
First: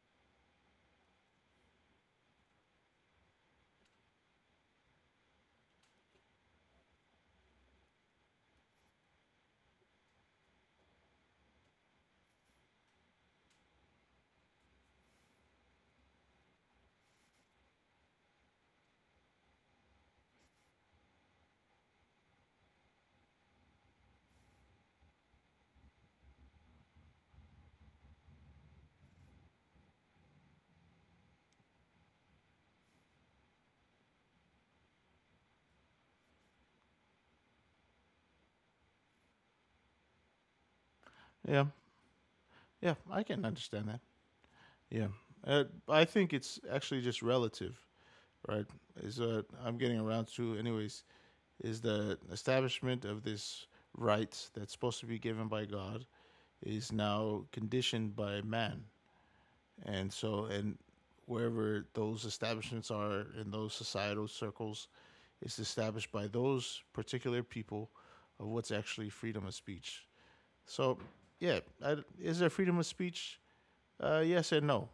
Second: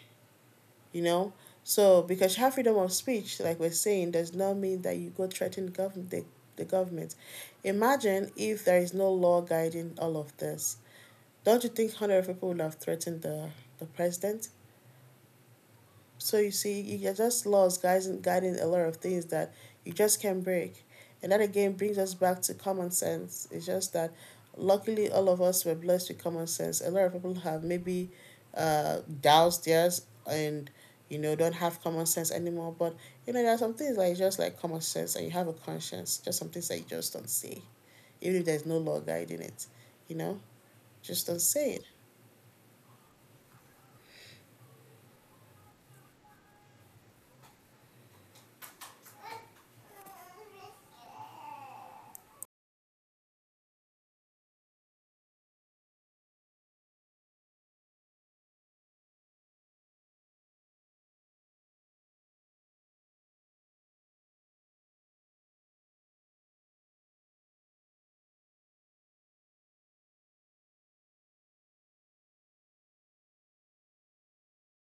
you know? So, because you have freedom of speech, like we're saying, does not mean that you go threaten the government. Imagine if there is no law guiding all of this. Don't you think 100s of people would have threatened the president? So you see, you get just laws guiding a lot of things that you just can't break. And that again brings us back to common sense. It's just that luckily all of us were blessed with common sense. A lot of people have maybe doused theirs and don't have common sense anymore. But there are some things like just like common sense and you have a conscience. Just some things that you just don't say, even if there's no law guiding it. You know, just don't
Yeah.
say it.
Yeah, I can understand that. Yeah. I think it's actually just relative, right, is what I'm getting around to, anyways, is the establishment of this right that's supposed to be given by God is now conditioned by man. And so, and wherever those establishments are in those societal circles, it's established by those particular people of what's actually freedom of speech. So, yeah, I, is there freedom of speech? Yes and no,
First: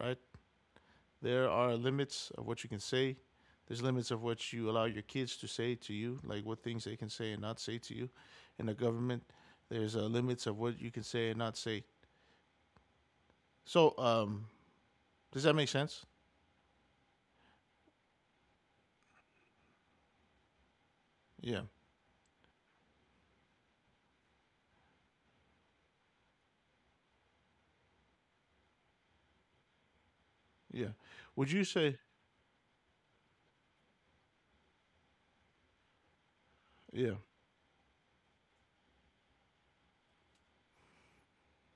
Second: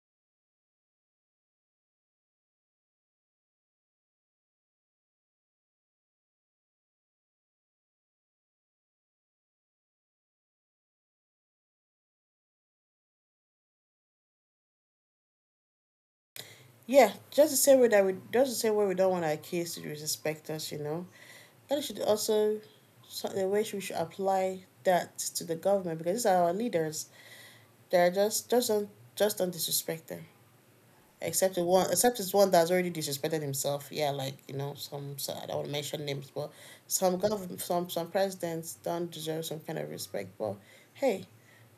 right? There are limits of what you can say. There's limits of what you allow your kids to say to you, like what things they can say and not say to you. In the government, there's limits of what you can say and not say. So, does that make sense?
Yeah, just the same way that we just the same way we don't want our kids to disrespect us.
Yeah,
That should also the way we should apply that to the government because these are our leaders. They're just don't just don't disrespect them.
yeah. Would you say,
Except it's one that's already disrespected himself. Yeah, like, you know, some so I don't want to mention names, but
yeah,
some presidents don't deserve some kind of respect. But hey,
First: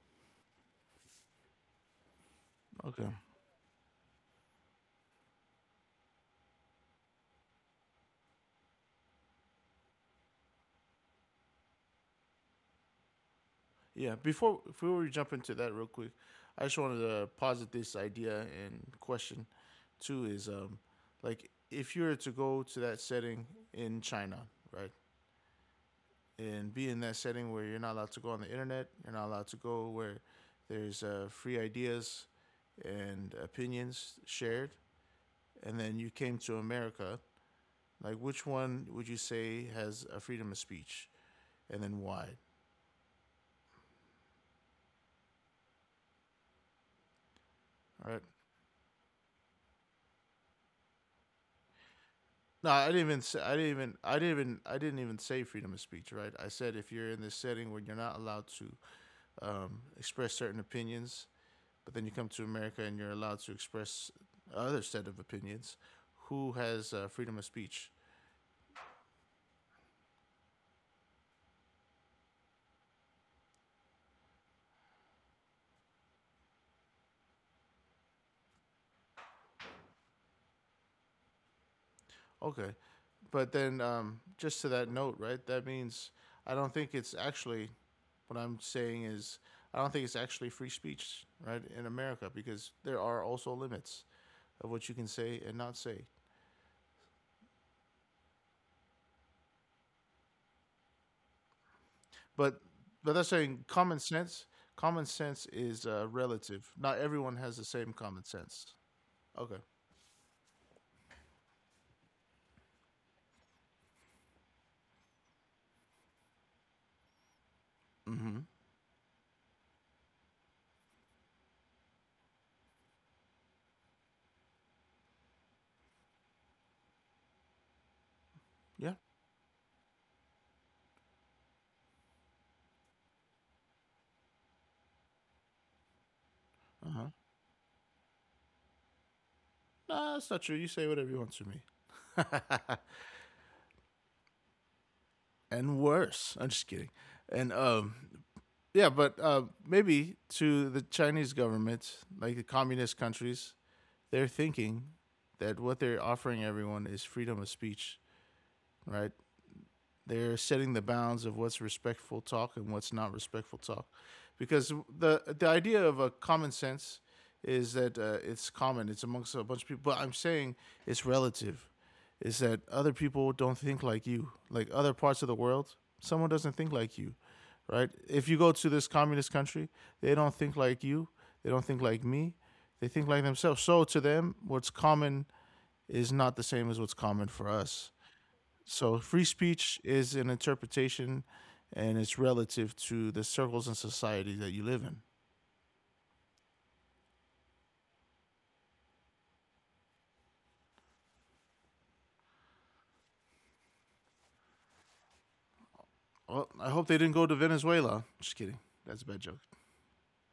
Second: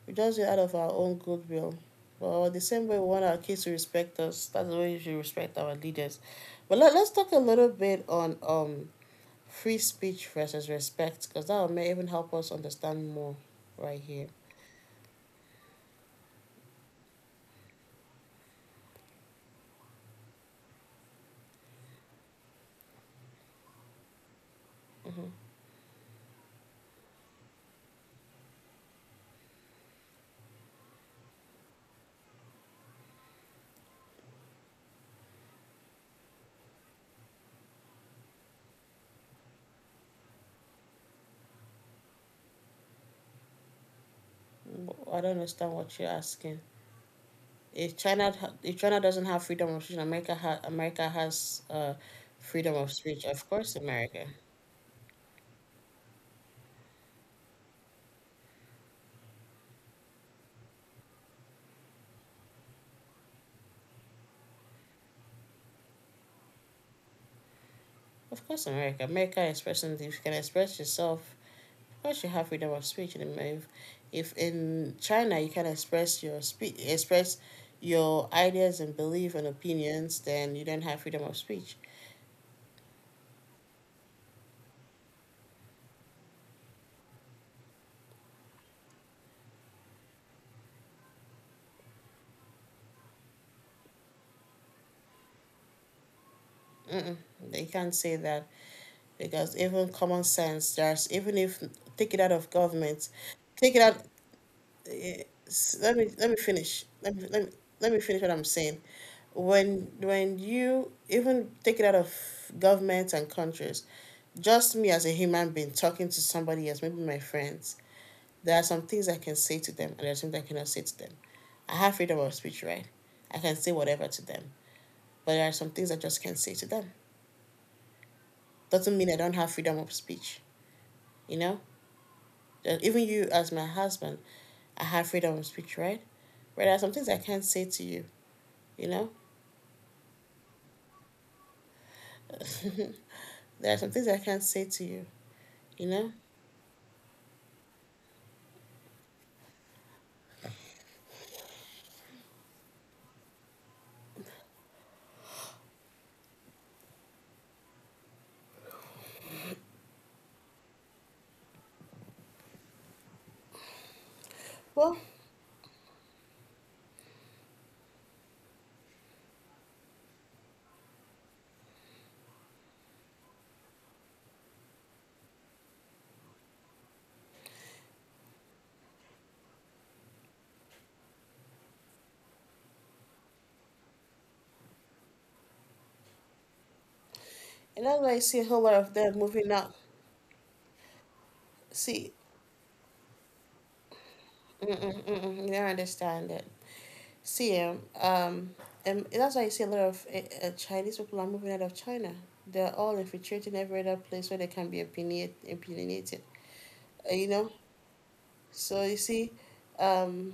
we just do it out of our own goodwill. Well, the same way we
okay,
want our kids to respect us, that's the way we should respect our leaders. But let's talk a little bit on free speech versus respect, because that may even help us understand more right
yeah?
here.
Before we jump into that real quick, I just wanted to posit this idea and question too is like if you were to go to that setting in China, right? And be in that setting where you're not allowed to go on the internet, you're not allowed to go where there's free ideas and opinions shared, and then you came to America, like which one would you say has a freedom of speech, and then why?
Mm-hmm. I don't understand what you're asking. If
All right.
China if China doesn't have freedom of speech, America has
No,
freedom
I
of
didn't even
speech.
say
Of
I didn't
course,
even I
America.
didn't even I didn't even say freedom of speech, right? I said if you're in this setting where you're not allowed to express certain opinions. But then you come to America and you're allowed to express other set of opinions. Who has freedom of speech?
Of course, America. America expressing if you can express yourself. Once you have freedom of speech in America. If in China you can express your speech, express your ideas and belief and opinions, then you don't have freedom of speech.
Okay, but then just to that note, right? That means I don't think it's actually what I'm saying is I don't think it's actually free speech, right, in America because there are also limits of what you can say and not say.
Mm-mm, they can't say that because even common sense, there's even if take it out of
But
government,
but that's saying
take it out
common sense. Common
eh,
sense is
let me
relative.
finish.
Not everyone has the same
Let me finish
common
what I'm
sense.
saying.
Okay.
When you even take it out of governments and countries, just me as a human being talking to somebody else, maybe my friends,
Mm-hmm.
there are some things I can say to them and there are some things I cannot say to them. I have freedom of speech, right? I can say whatever to them, but there are some things I just can't say to them.
Yeah.
Doesn't mean I don't have freedom of speech, you know. Even you as my husband, I have freedom of speech, right? But there are
Uh
some things
huh.
I can't say to you, you know.
Nah, that's not true. You say whatever you want to me.
There are some things I can't say to you,
And
you know.
worse. I'm just kidding. And yeah, but maybe to the Chinese government, like the communist countries, they're thinking that what they're offering everyone is freedom of speech, right? They're setting the bounds of what's respectful talk and what's not respectful talk, because
Well,
the idea of a common sense is that it's common. It's amongst a bunch of people. But I'm saying it's relative. Is that other people don't think like you, like other parts of the world. Someone doesn't think like you, right? If you go to this communist country, they don't think like you. They don't think like me. They think like themselves. So to them, what's common is not the same as what's common for
and
us.
that's why I see a whole lot of
So
them
free
moving out.
speech is an interpretation and
See,
it's relative to the circles and society that you live in.
mm-mm, mm-mm, you don't understand it. See, um, and that's why you see a lot of Chinese people are moving out of China. They're all infiltrating every other place where they can be opinionated.
Well, I hope they didn't
uh,
go
you
to
know
Venezuela. Just kidding.
so you
That's a bad
see,
joke.
um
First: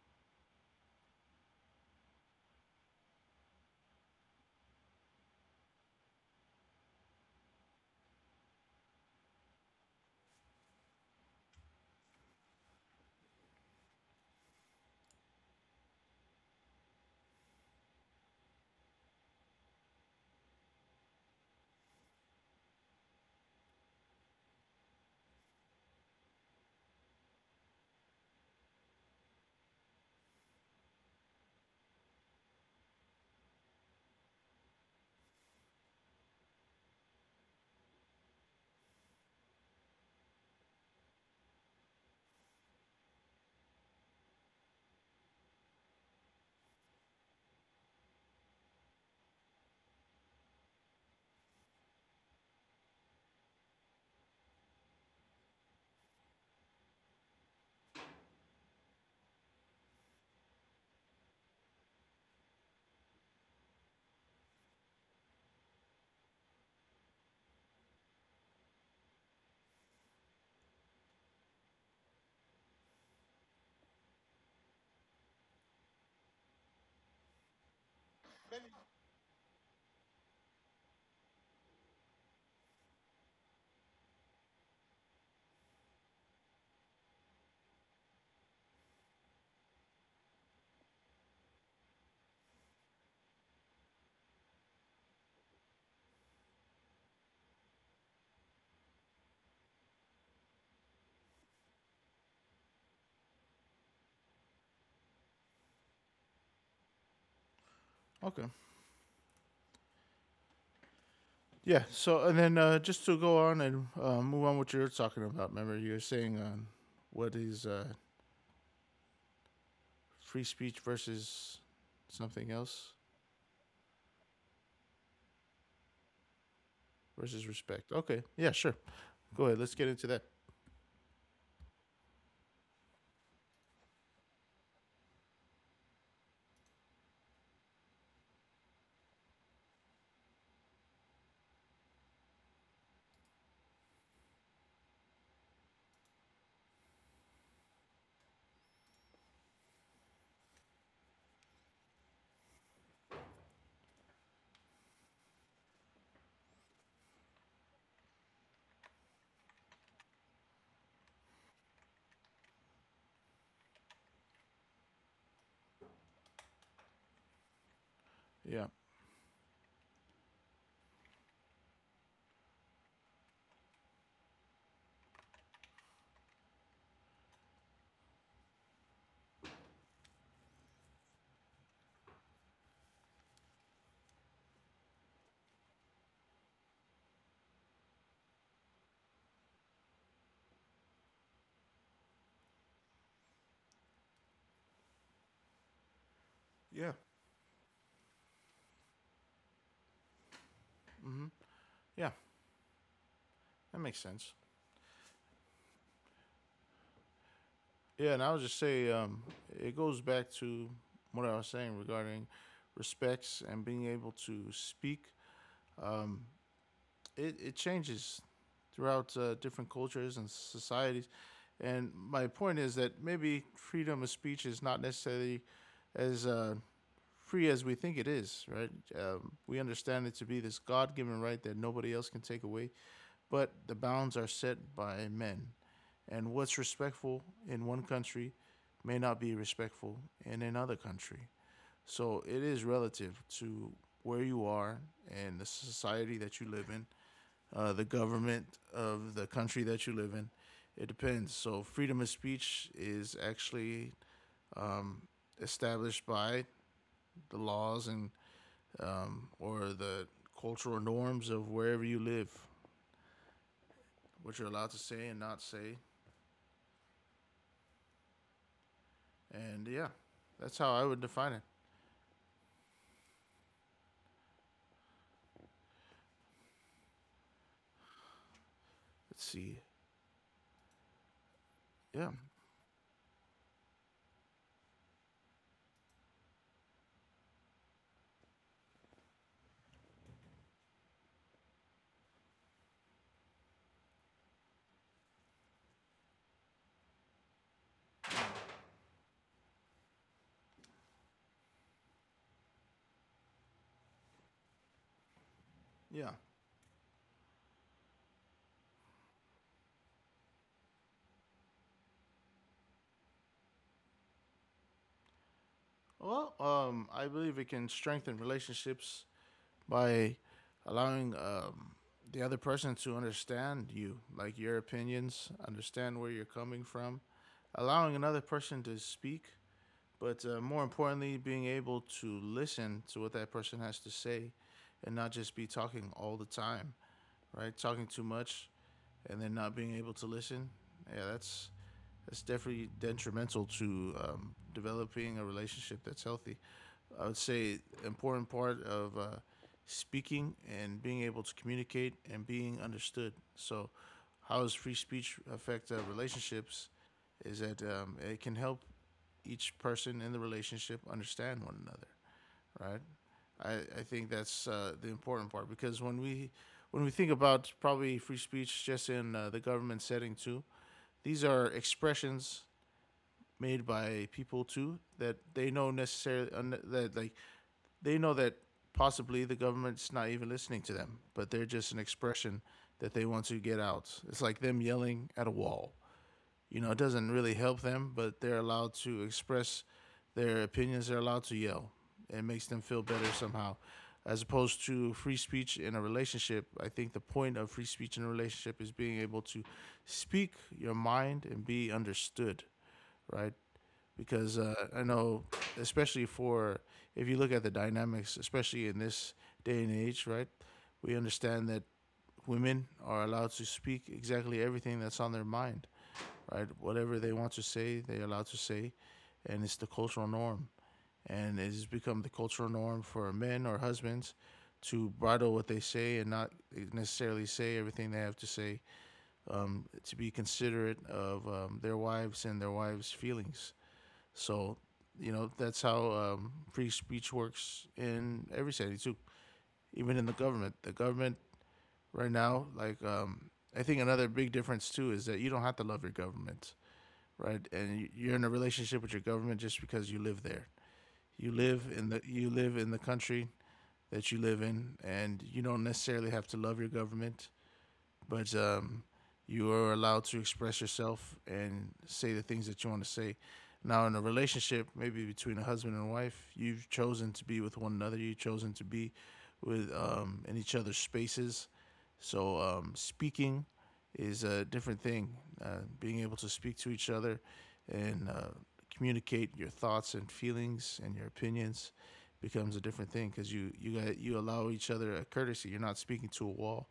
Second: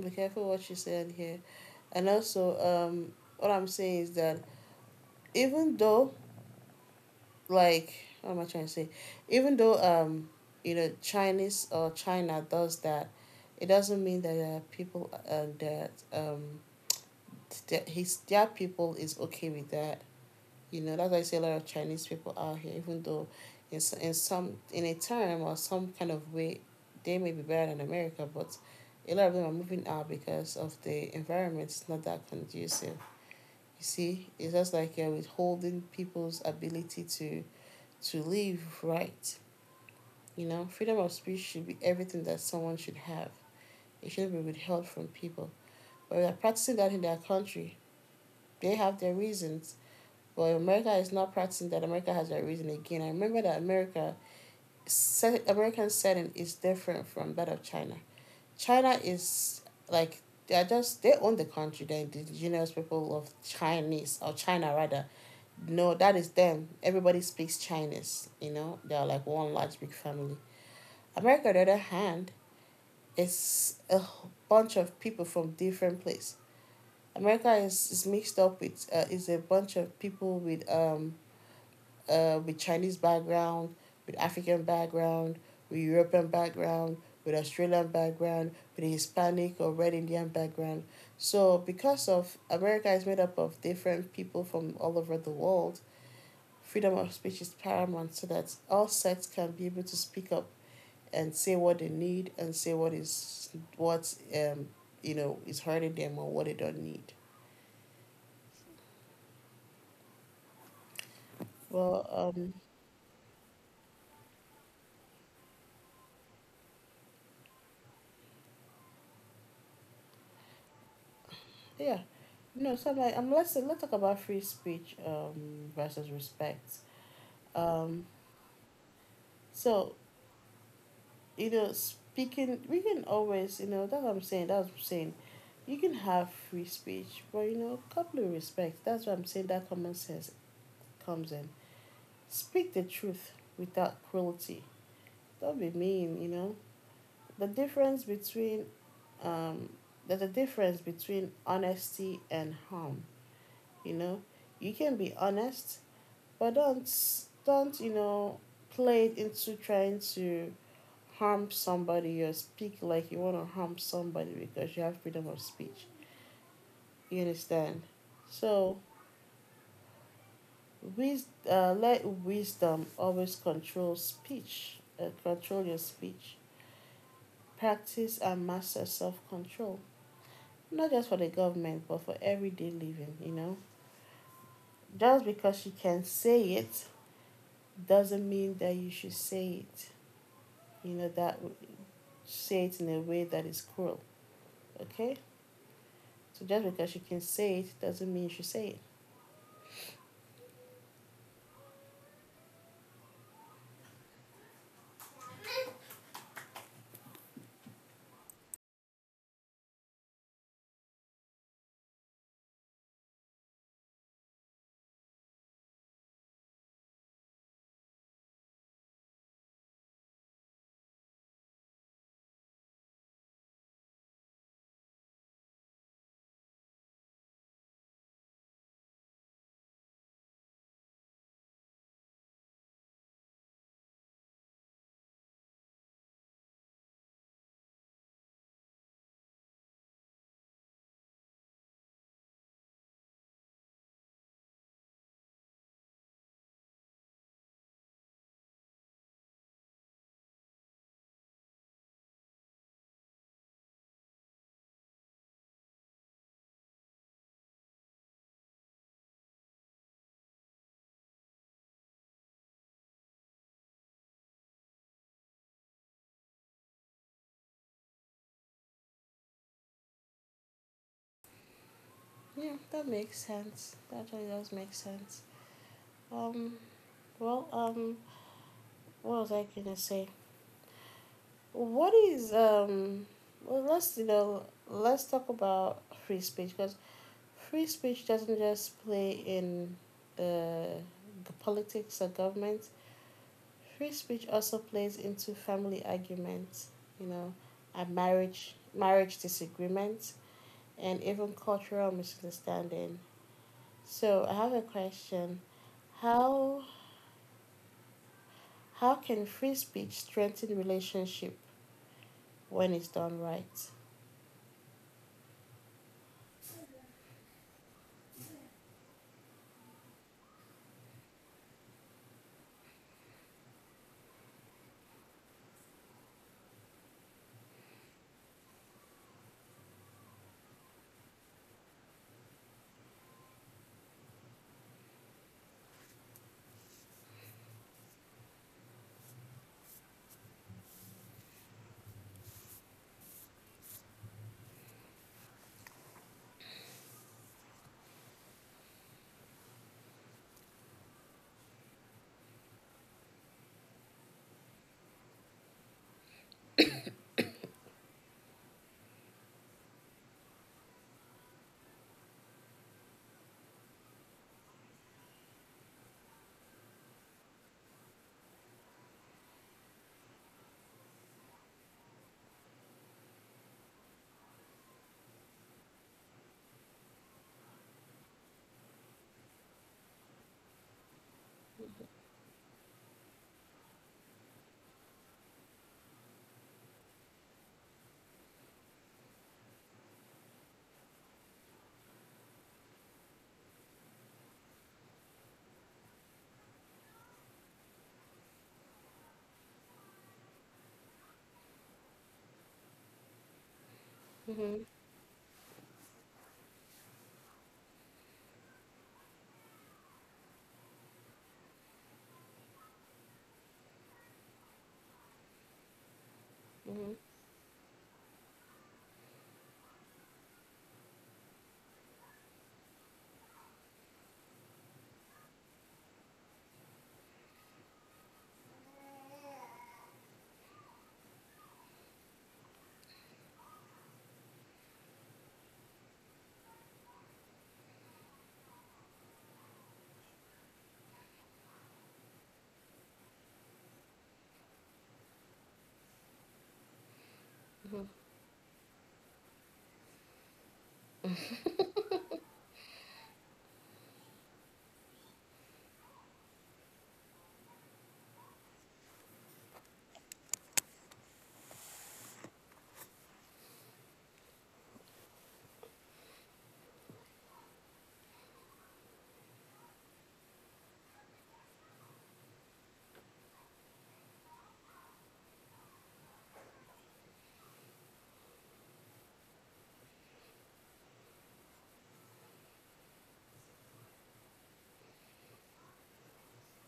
be careful what you say on here. And also, um what I'm saying is that even though, like what am I trying to say? Even though, Chinese or China does that, it doesn't mean that there are people that that his their people is okay with that. You know, that's why I say a lot of Chinese people out here, even though in some in a term or some kind of way, they may be better than America, but a lot of them are moving out because of the environment is not that conducive. You see, it's just like you're withholding people's ability to live right. You know, freedom of speech should be everything that someone should have. It shouldn't be withheld from people. But they're practicing that in their country. They have their reasons. But America is not practicing that. America has their reason again. I remember that America, American setting is different from that of China. China is, like, they are just they own the country, the indigenous people of Chinese or China rather. No, that is them, everybody speaks Chinese, you know, they are like one large big family. America, on the other hand, is a bunch of people from different places. America is mixed up with is a bunch of people with Chinese background, with African background, with European background, with Australian background, with Hispanic or Red Indian background. So because of America is made up of different people from all over the world, freedom of speech is paramount so that all sects can be able to speak up and say what they need and say what is, what you know, is hurting them or what they don't need.
Okay. Yeah.
Well,
So, and then just to go on and move on what you're talking about, remember, you're saying what is free speech versus
yeah,
something
you know,
else
so I'm like, let's talk about free speech versus respect.
versus respect.
Um,
Okay. Yeah, sure. Go ahead. Let's get
so
into that.
you know, speaking, we can always, you know, That's what I'm saying. You can have free speech, but you know, couple of respect. That's what I'm saying. That common sense comes in. Speak the truth without cruelty. Don't be mean, you know. The difference between, um, there's a difference between honesty and harm. You know, you can be honest, but don't, you know, play it into trying to harm somebody or speak like you want to harm somebody because you have freedom of speech. You understand?
Yeah.
So, let wisdom always control speech, control your speech. Practice and master self control. Not just for the government, but for everyday living, you know. Just because she can say it doesn't mean that you should say it, you know, that say it in a way that is cruel, okay? So just
Yeah.
because she can say it doesn't mean you should say it.
Hmm. Yeah. That makes sense. Yeah, and I would just say it goes back to what I was saying regarding respects and being able to speak. Um, it, it changes throughout different cultures and societies. And my point is that maybe freedom of speech is not necessarily as free as we think it is, right? We understand it to be this God given right that nobody else can take away but the bounds are set by men. And what's respectful in one country may not be respectful in another country. So it is relative to where you are and the society that you live in, the government of the country that you live in. It depends. So freedom of speech is actually established by the laws and or the cultural norms of wherever you live, what you're allowed to say and not say. And yeah, that's how I would define it.
Yeah, that makes sense. That really does make sense. Um, well, um, what
Let's
was I
see.
gonna say? What
Yeah,
is Well, let's talk about free speech because free speech doesn't just play in uh, the politics or government. Free speech also plays into family arguments, you know, and marriage disagreements, and even cultural misunderstanding. So I have a question:
yeah.
how can free speech strengthen relationship when it's done right?
Well, I believe it can strengthen relationships by allowing the other person to understand you, like your opinions, understand where you're coming from, allowing another person to speak, but more importantly, being able to listen to what that person has to say and not just be talking all the time, right? Talking too much and then not being able to listen. Yeah, that's it's definitely detrimental to developing a relationship that's healthy. I would say the important part of speaking and being able to communicate and being understood. So, how does free speech affect relationships? Is that it can help each person in the relationship understand one another, right? I think that's the important part because when we think about probably free speech just in the government setting too. These are expressions made by people too that they know necessarily that they know that possibly the government's not even listening to them, but they're just an expression that they want to get out. It's like them yelling at a wall. It doesn't really help them, but they're allowed to express their opinions. They're allowed to yell. It makes them feel better somehow. As opposed to free speech in a relationship, I think the point of free speech in a relationship is being able to speak your mind and be understood, right? Because
Mm-hmm,
I know, especially for, if you look at the dynamics, especially in this day and age, right? We understand that women are allowed to speak exactly everything that's on their mind, right?
mm-hmm,
Whatever they want to say, they're allowed to say, and it's the cultural norm. And it has become the cultural norm for men or husbands to bridle what they say and not necessarily say everything they have to say, to be considerate of their wives and their wives' feelings. So, that's how free speech works in every city too, even in the government. The government right now, I think another big difference too is that you don't have to love your government, right? And
mm-hmm.
you're in a relationship with your government just because you live there. You live in the, you live in the country that you live in, and you don't necessarily have to love your government, but you are allowed to express yourself and say the things that you want to say. Now, in a relationship, maybe between a husband and wife, you've chosen to be with one another. You've chosen to be with, in each other's spaces. So, speaking is a different thing. Being able to speak to each other and communicate your thoughts and feelings and your opinions becomes a different thing because you got, you allow each other a courtesy. You're not speaking to a wall.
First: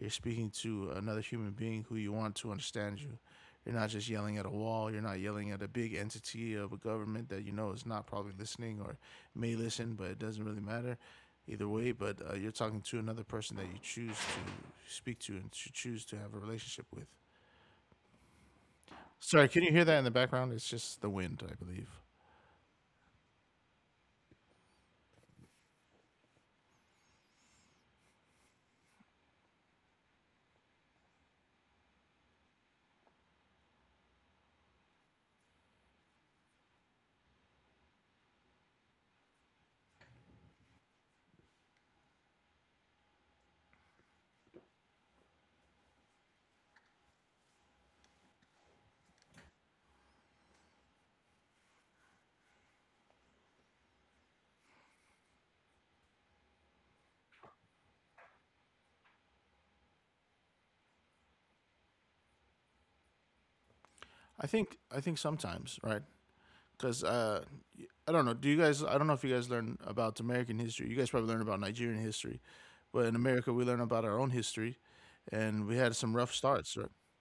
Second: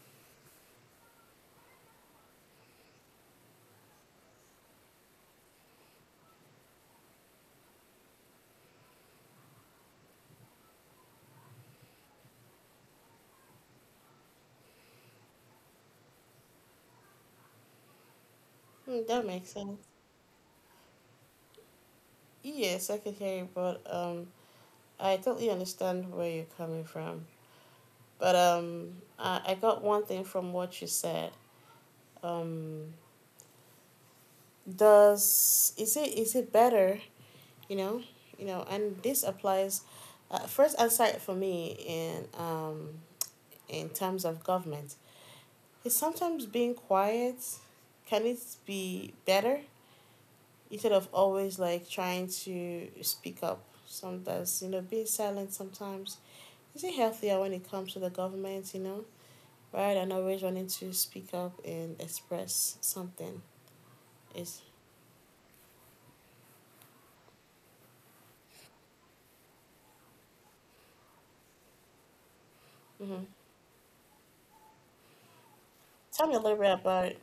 You're speaking to another human being who you want to understand you. You're not just yelling at a wall. You're not yelling at a big entity of a government that you know is not probably listening, or may listen, but it doesn't really matter either way. But you're talking to another person that you choose to speak to and to choose to have a relationship with.
That
Sorry,
makes
can you hear
sense.
that in the background? It's just the wind, I believe.
Yes, I can hear you, but I totally understand where you're coming from, but I got one thing from what you said. Um, does, is it better? You know, you know, and this applies. First aside for me in terms of government, is sometimes being quiet. Can it be better instead of always like trying to speak up? Sometimes, you know, being silent sometimes, is it healthier when it comes to the government? You know, rather than always wanting to speak up and express something.
I
Is
think I think sometimes, right? Because I don't know. Do you guys? I don't know if you guys learn about American history. You guys probably learn about Nigerian history, but in
Mm-hmm.
America we learn about our own history, and we had some
Tell
rough
me a little bit
starts. Right?
about it.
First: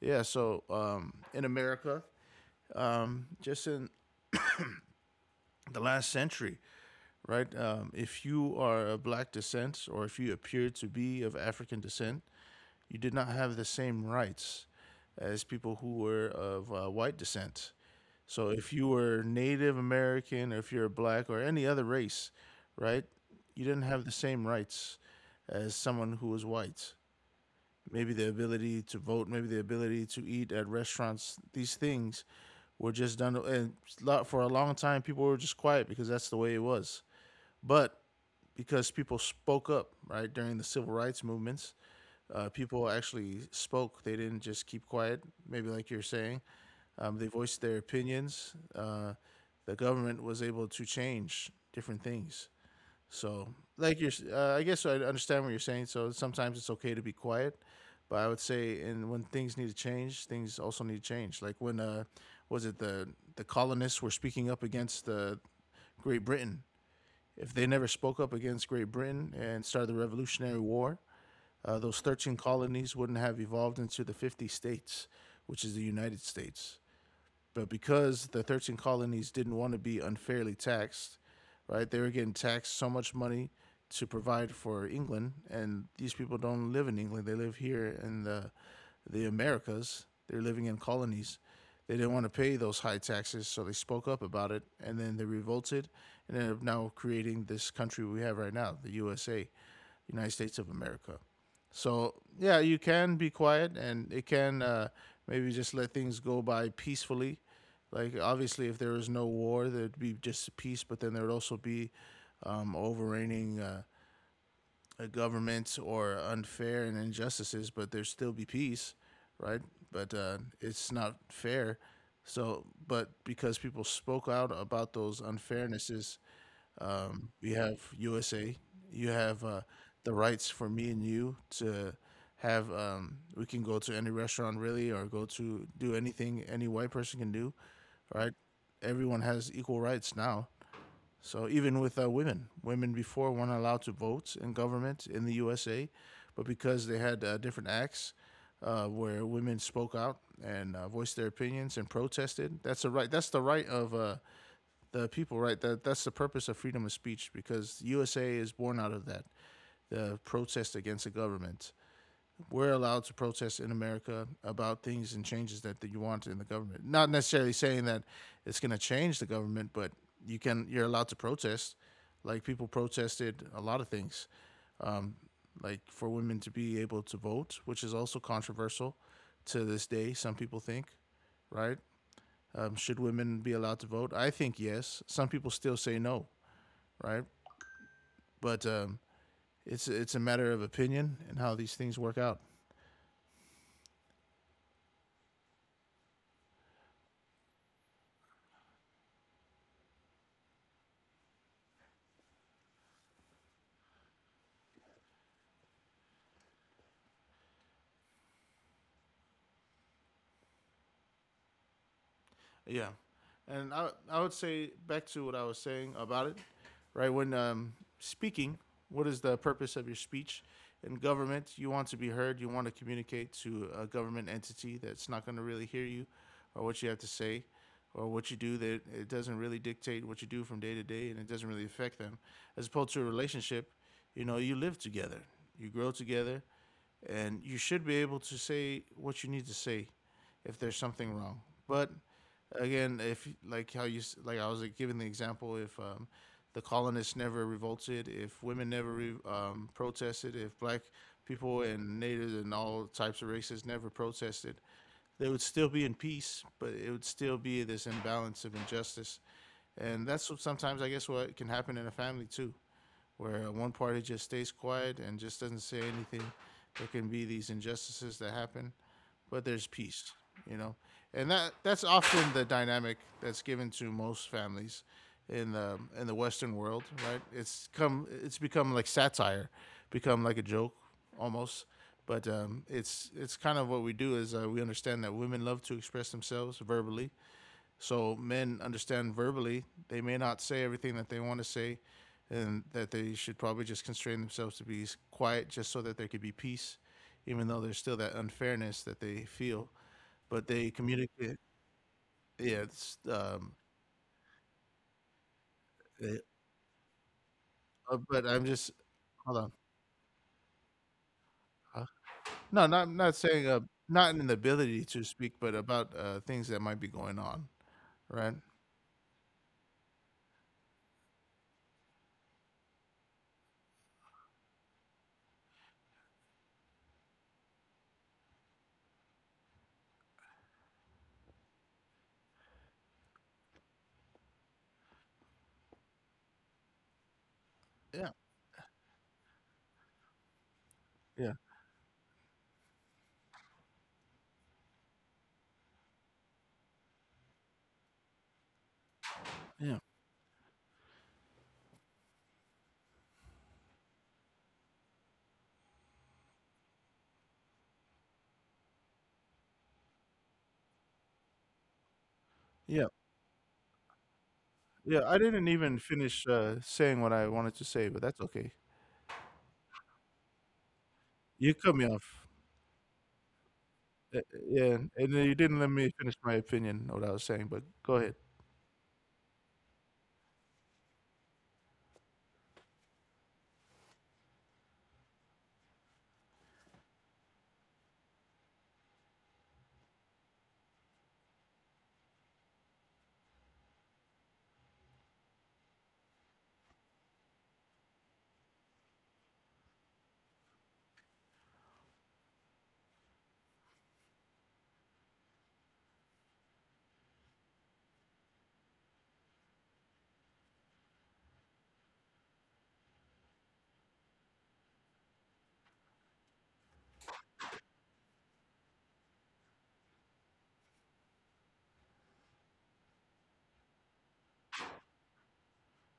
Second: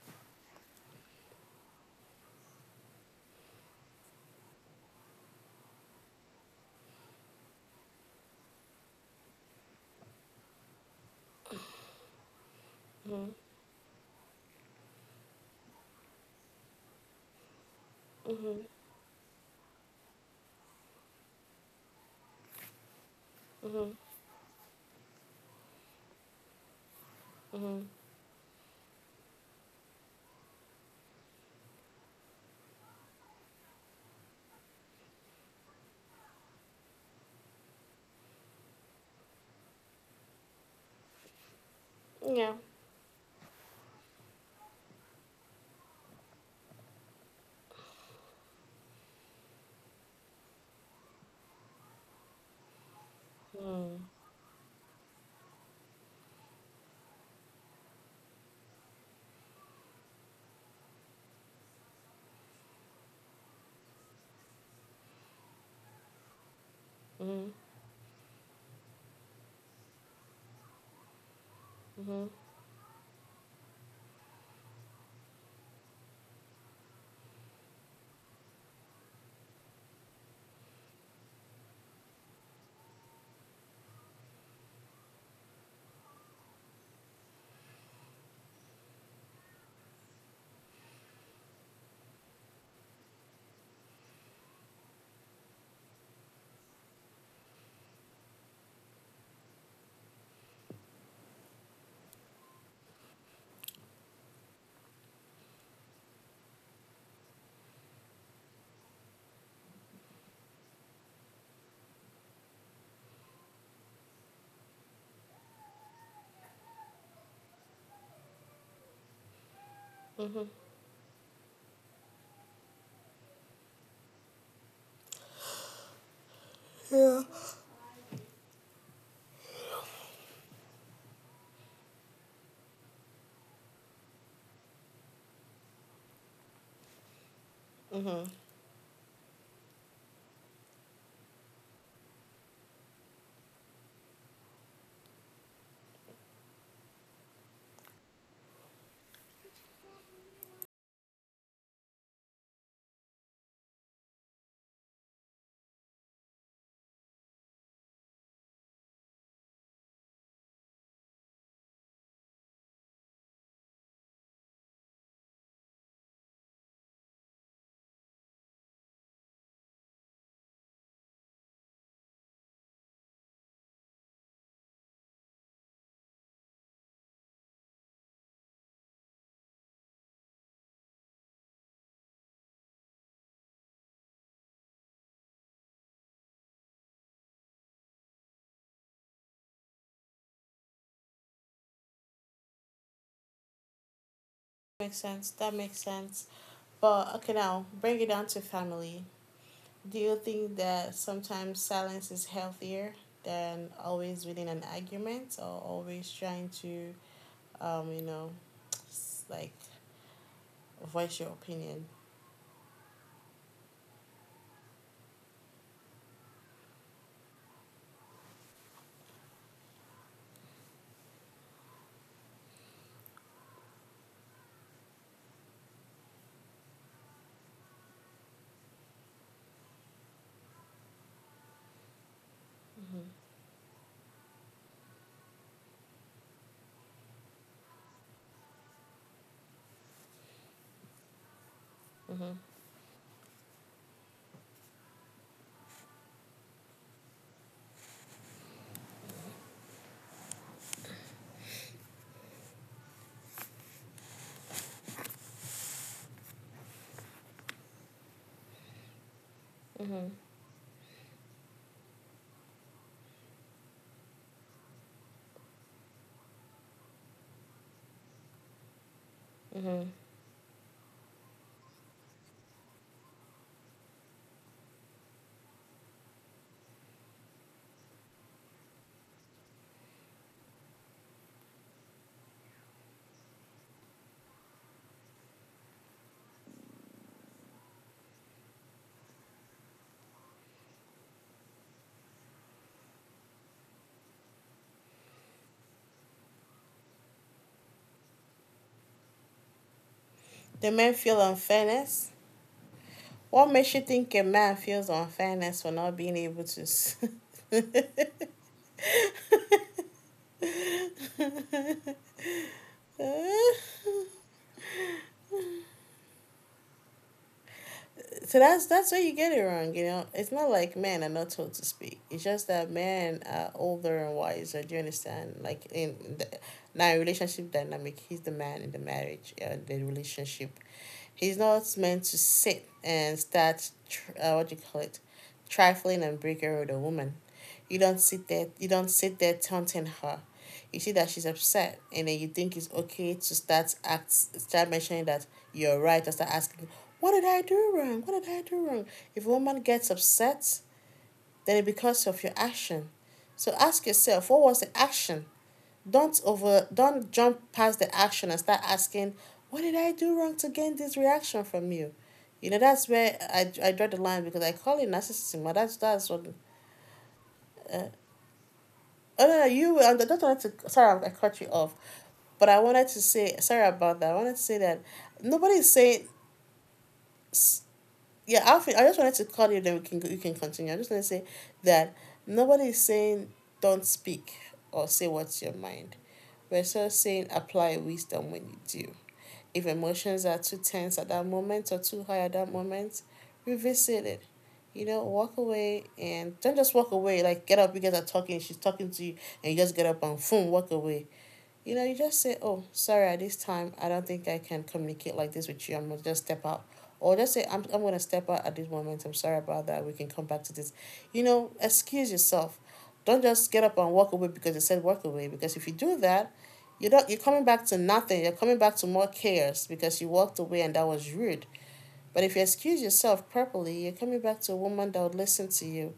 Yeah. So in America, just in the last century, right? If you are of black descent or if you appear to be of African descent, you did not
Mm-hmm.
have the same rights as people who were of white descent. So
Mm-hmm.
if you were Native American or if you're black or any other race, right, you didn't
Mm-hmm.
have the same rights as someone who was white.
Mm-hmm.
Maybe the ability to vote, maybe the ability to eat at restaurants, these things were just done. And for a long time, people were just quiet because that's the way it was. But because people spoke up, right, during the civil rights movements,
Yeah.
people actually spoke. They didn't just keep quiet, maybe like you're saying. They voiced their opinions. The government was able to change different things. So,
Mm-hmm.
like you're, I guess I understand what you're saying. So sometimes it's okay to be quiet, but I would say, and when things need to change, things also need to change. Like when, was it the colonists were speaking up against Great Britain?
Mm-hmm.
If they never spoke up against Great Britain and started the Revolutionary War, those 13 colonies wouldn't have evolved into the 50 states, which is the United States. But because the 13 colonies didn't want to be unfairly taxed, right? They were getting taxed so much money to provide for England, and these people don't live in England. They live here in the Americas. They're living in colonies. They didn't want to pay those high taxes, so they spoke up about it, and then they revolted, and ended up now creating this country we have right now, the USA, United States of America. So yeah, you can be quiet, and it can maybe just let things go by peacefully. Like obviously, if there was no war, there'd be just peace, but then there'd also be overreigning a government or unfair and injustices, but there still be peace, right? But
Mm-hmm.
it's not fair. So, but because people spoke out about those unfairnesses,
Yeah.
we have USA. You have the rights for me and you to have. We can go to any restaurant really, or go to do anything any white person can do,
Mm-hmm.
right? Everyone has equal rights now. So even with women, women before weren't allowed to vote in government in the USA, but because they had different acts where women spoke out and voiced their opinions and protested, that's the right. That's the right of the people, right? That that's the purpose of freedom of speech because USA is born out of that, the protest against the government. We're allowed to protest in America about things and changes that, that you want in the government. Not necessarily saying that it's going to change the government, but you're allowed to protest. Like people protested a lot of things, um, like for women to be able to vote, which is also controversial to this day. Some people think, right? Should women be allowed to vote? I think yes. Some people still say no, right? But it's a matter of opinion and how these things work out.
Makes sense. That makes sense. But okay, now bring it down to family. Do you think that sometimes silence is healthier than always within an argument or always trying to, you know, s- like voice your opinion?
Yeah, and I would say back to what I was saying about it, right? When speaking, what is the purpose of your speech? In government, you want to be heard. You want to communicate to a government entity that's not going to really hear you, or what you have to say, or what you do. That it doesn't really dictate what you do from day to day, and it doesn't really affect them. As opposed to a relationship, you know, you live together, you grow together, and you should be able to say what you need to say if there's something wrong. But
Mm-hmm.
again, if like how you like I was like, giving the example, if the colonists never revolted, if women never protested, if black people and natives and all types of races never protested, they would still be in peace, but it would still be this imbalance of injustice.
Mm-hmm.
And that's what sometimes I guess what can happen in a family too, where one party just stays quiet and just doesn't say anything. There can be these injustices that happen, but there's
Mm-hmm.
peace, you know, and that's often the dynamic that's given to most families in the, in the Western world, right? It's become like satire, become like a joke almost. But it's kind of what we do is we understand that women love to express themselves verbally, so men understand verbally. They may not say everything that they want to say, and that they should probably just constrain themselves to be quiet just so that there could be peace, even though there's still that unfairness that they feel. But
The
they
men feel
communicate.
unfairness.
Yeah, it's,
What makes you think a man feels unfairness for not being
eh,
able to?
but I'm just, hold on. Huh? No, not not saying not in the ability to speak, but about things that might be going on,
So
right?
that's where you get it wrong. You know, it's not like men are not told to speak. It's just that men are older and wiser. Do you understand? Like in the now relationship dynamic, he's the man in the marriage. Yeah, the relationship. He's not meant to sit and start, what do you call it, trifling and breaking with a woman. You don't
Yeah,
sit there. You don't sit there taunting her. You see that she's
yeah,
upset, and then you think it's okay to start mentioning that you're right, or start asking, "What did I do wrong? What did I do wrong?" If a woman
yeah,
gets upset, then it because of your action. So ask yourself, what was the action? Don't jump past the action and start asking, what did I do wrong to gain this reaction from you? You know,
yeah,
I draw the line because I call it
yeah. I
narcissism,
didn't
but
even
that's
finish
what.
saying what I wanted to say,
uh,
but that's okay.
oh no, no, you were on, don't want to, sorry I cut you
You cut
off,
me off.
but I wanted to say sorry about that. I
Uh,
wanted to say
yeah,
that
and then you
nobody
didn't let
is
me
saying,
finish my opinion of what I was saying, but go ahead.
yeah I feel, I just wanted to call you then we can, you can continue. I just want to say that nobody is saying don't speak or say what's your mind. We're just saying apply wisdom when you do. If emotions are too tense at that moment or too high at that moment, revisit it. You know, walk away and don't just walk away. Like, get up, you guys are talking, she's talking to you, and you just get up and boom, walk away. You know, you just say, oh, sorry, at this time, I don't think I can communicate like this with you. I'm going to just step out. Or just say, I'm going to step out at this moment. I'm sorry about that. We can come back to this. You know, excuse yourself. Don't just get up and walk away because you said walk away. Because if you do that, you're coming back to nothing. You're coming back to more chaos because you walked away and that was rude. But if you excuse yourself properly, you're coming back to a woman that would listen to you.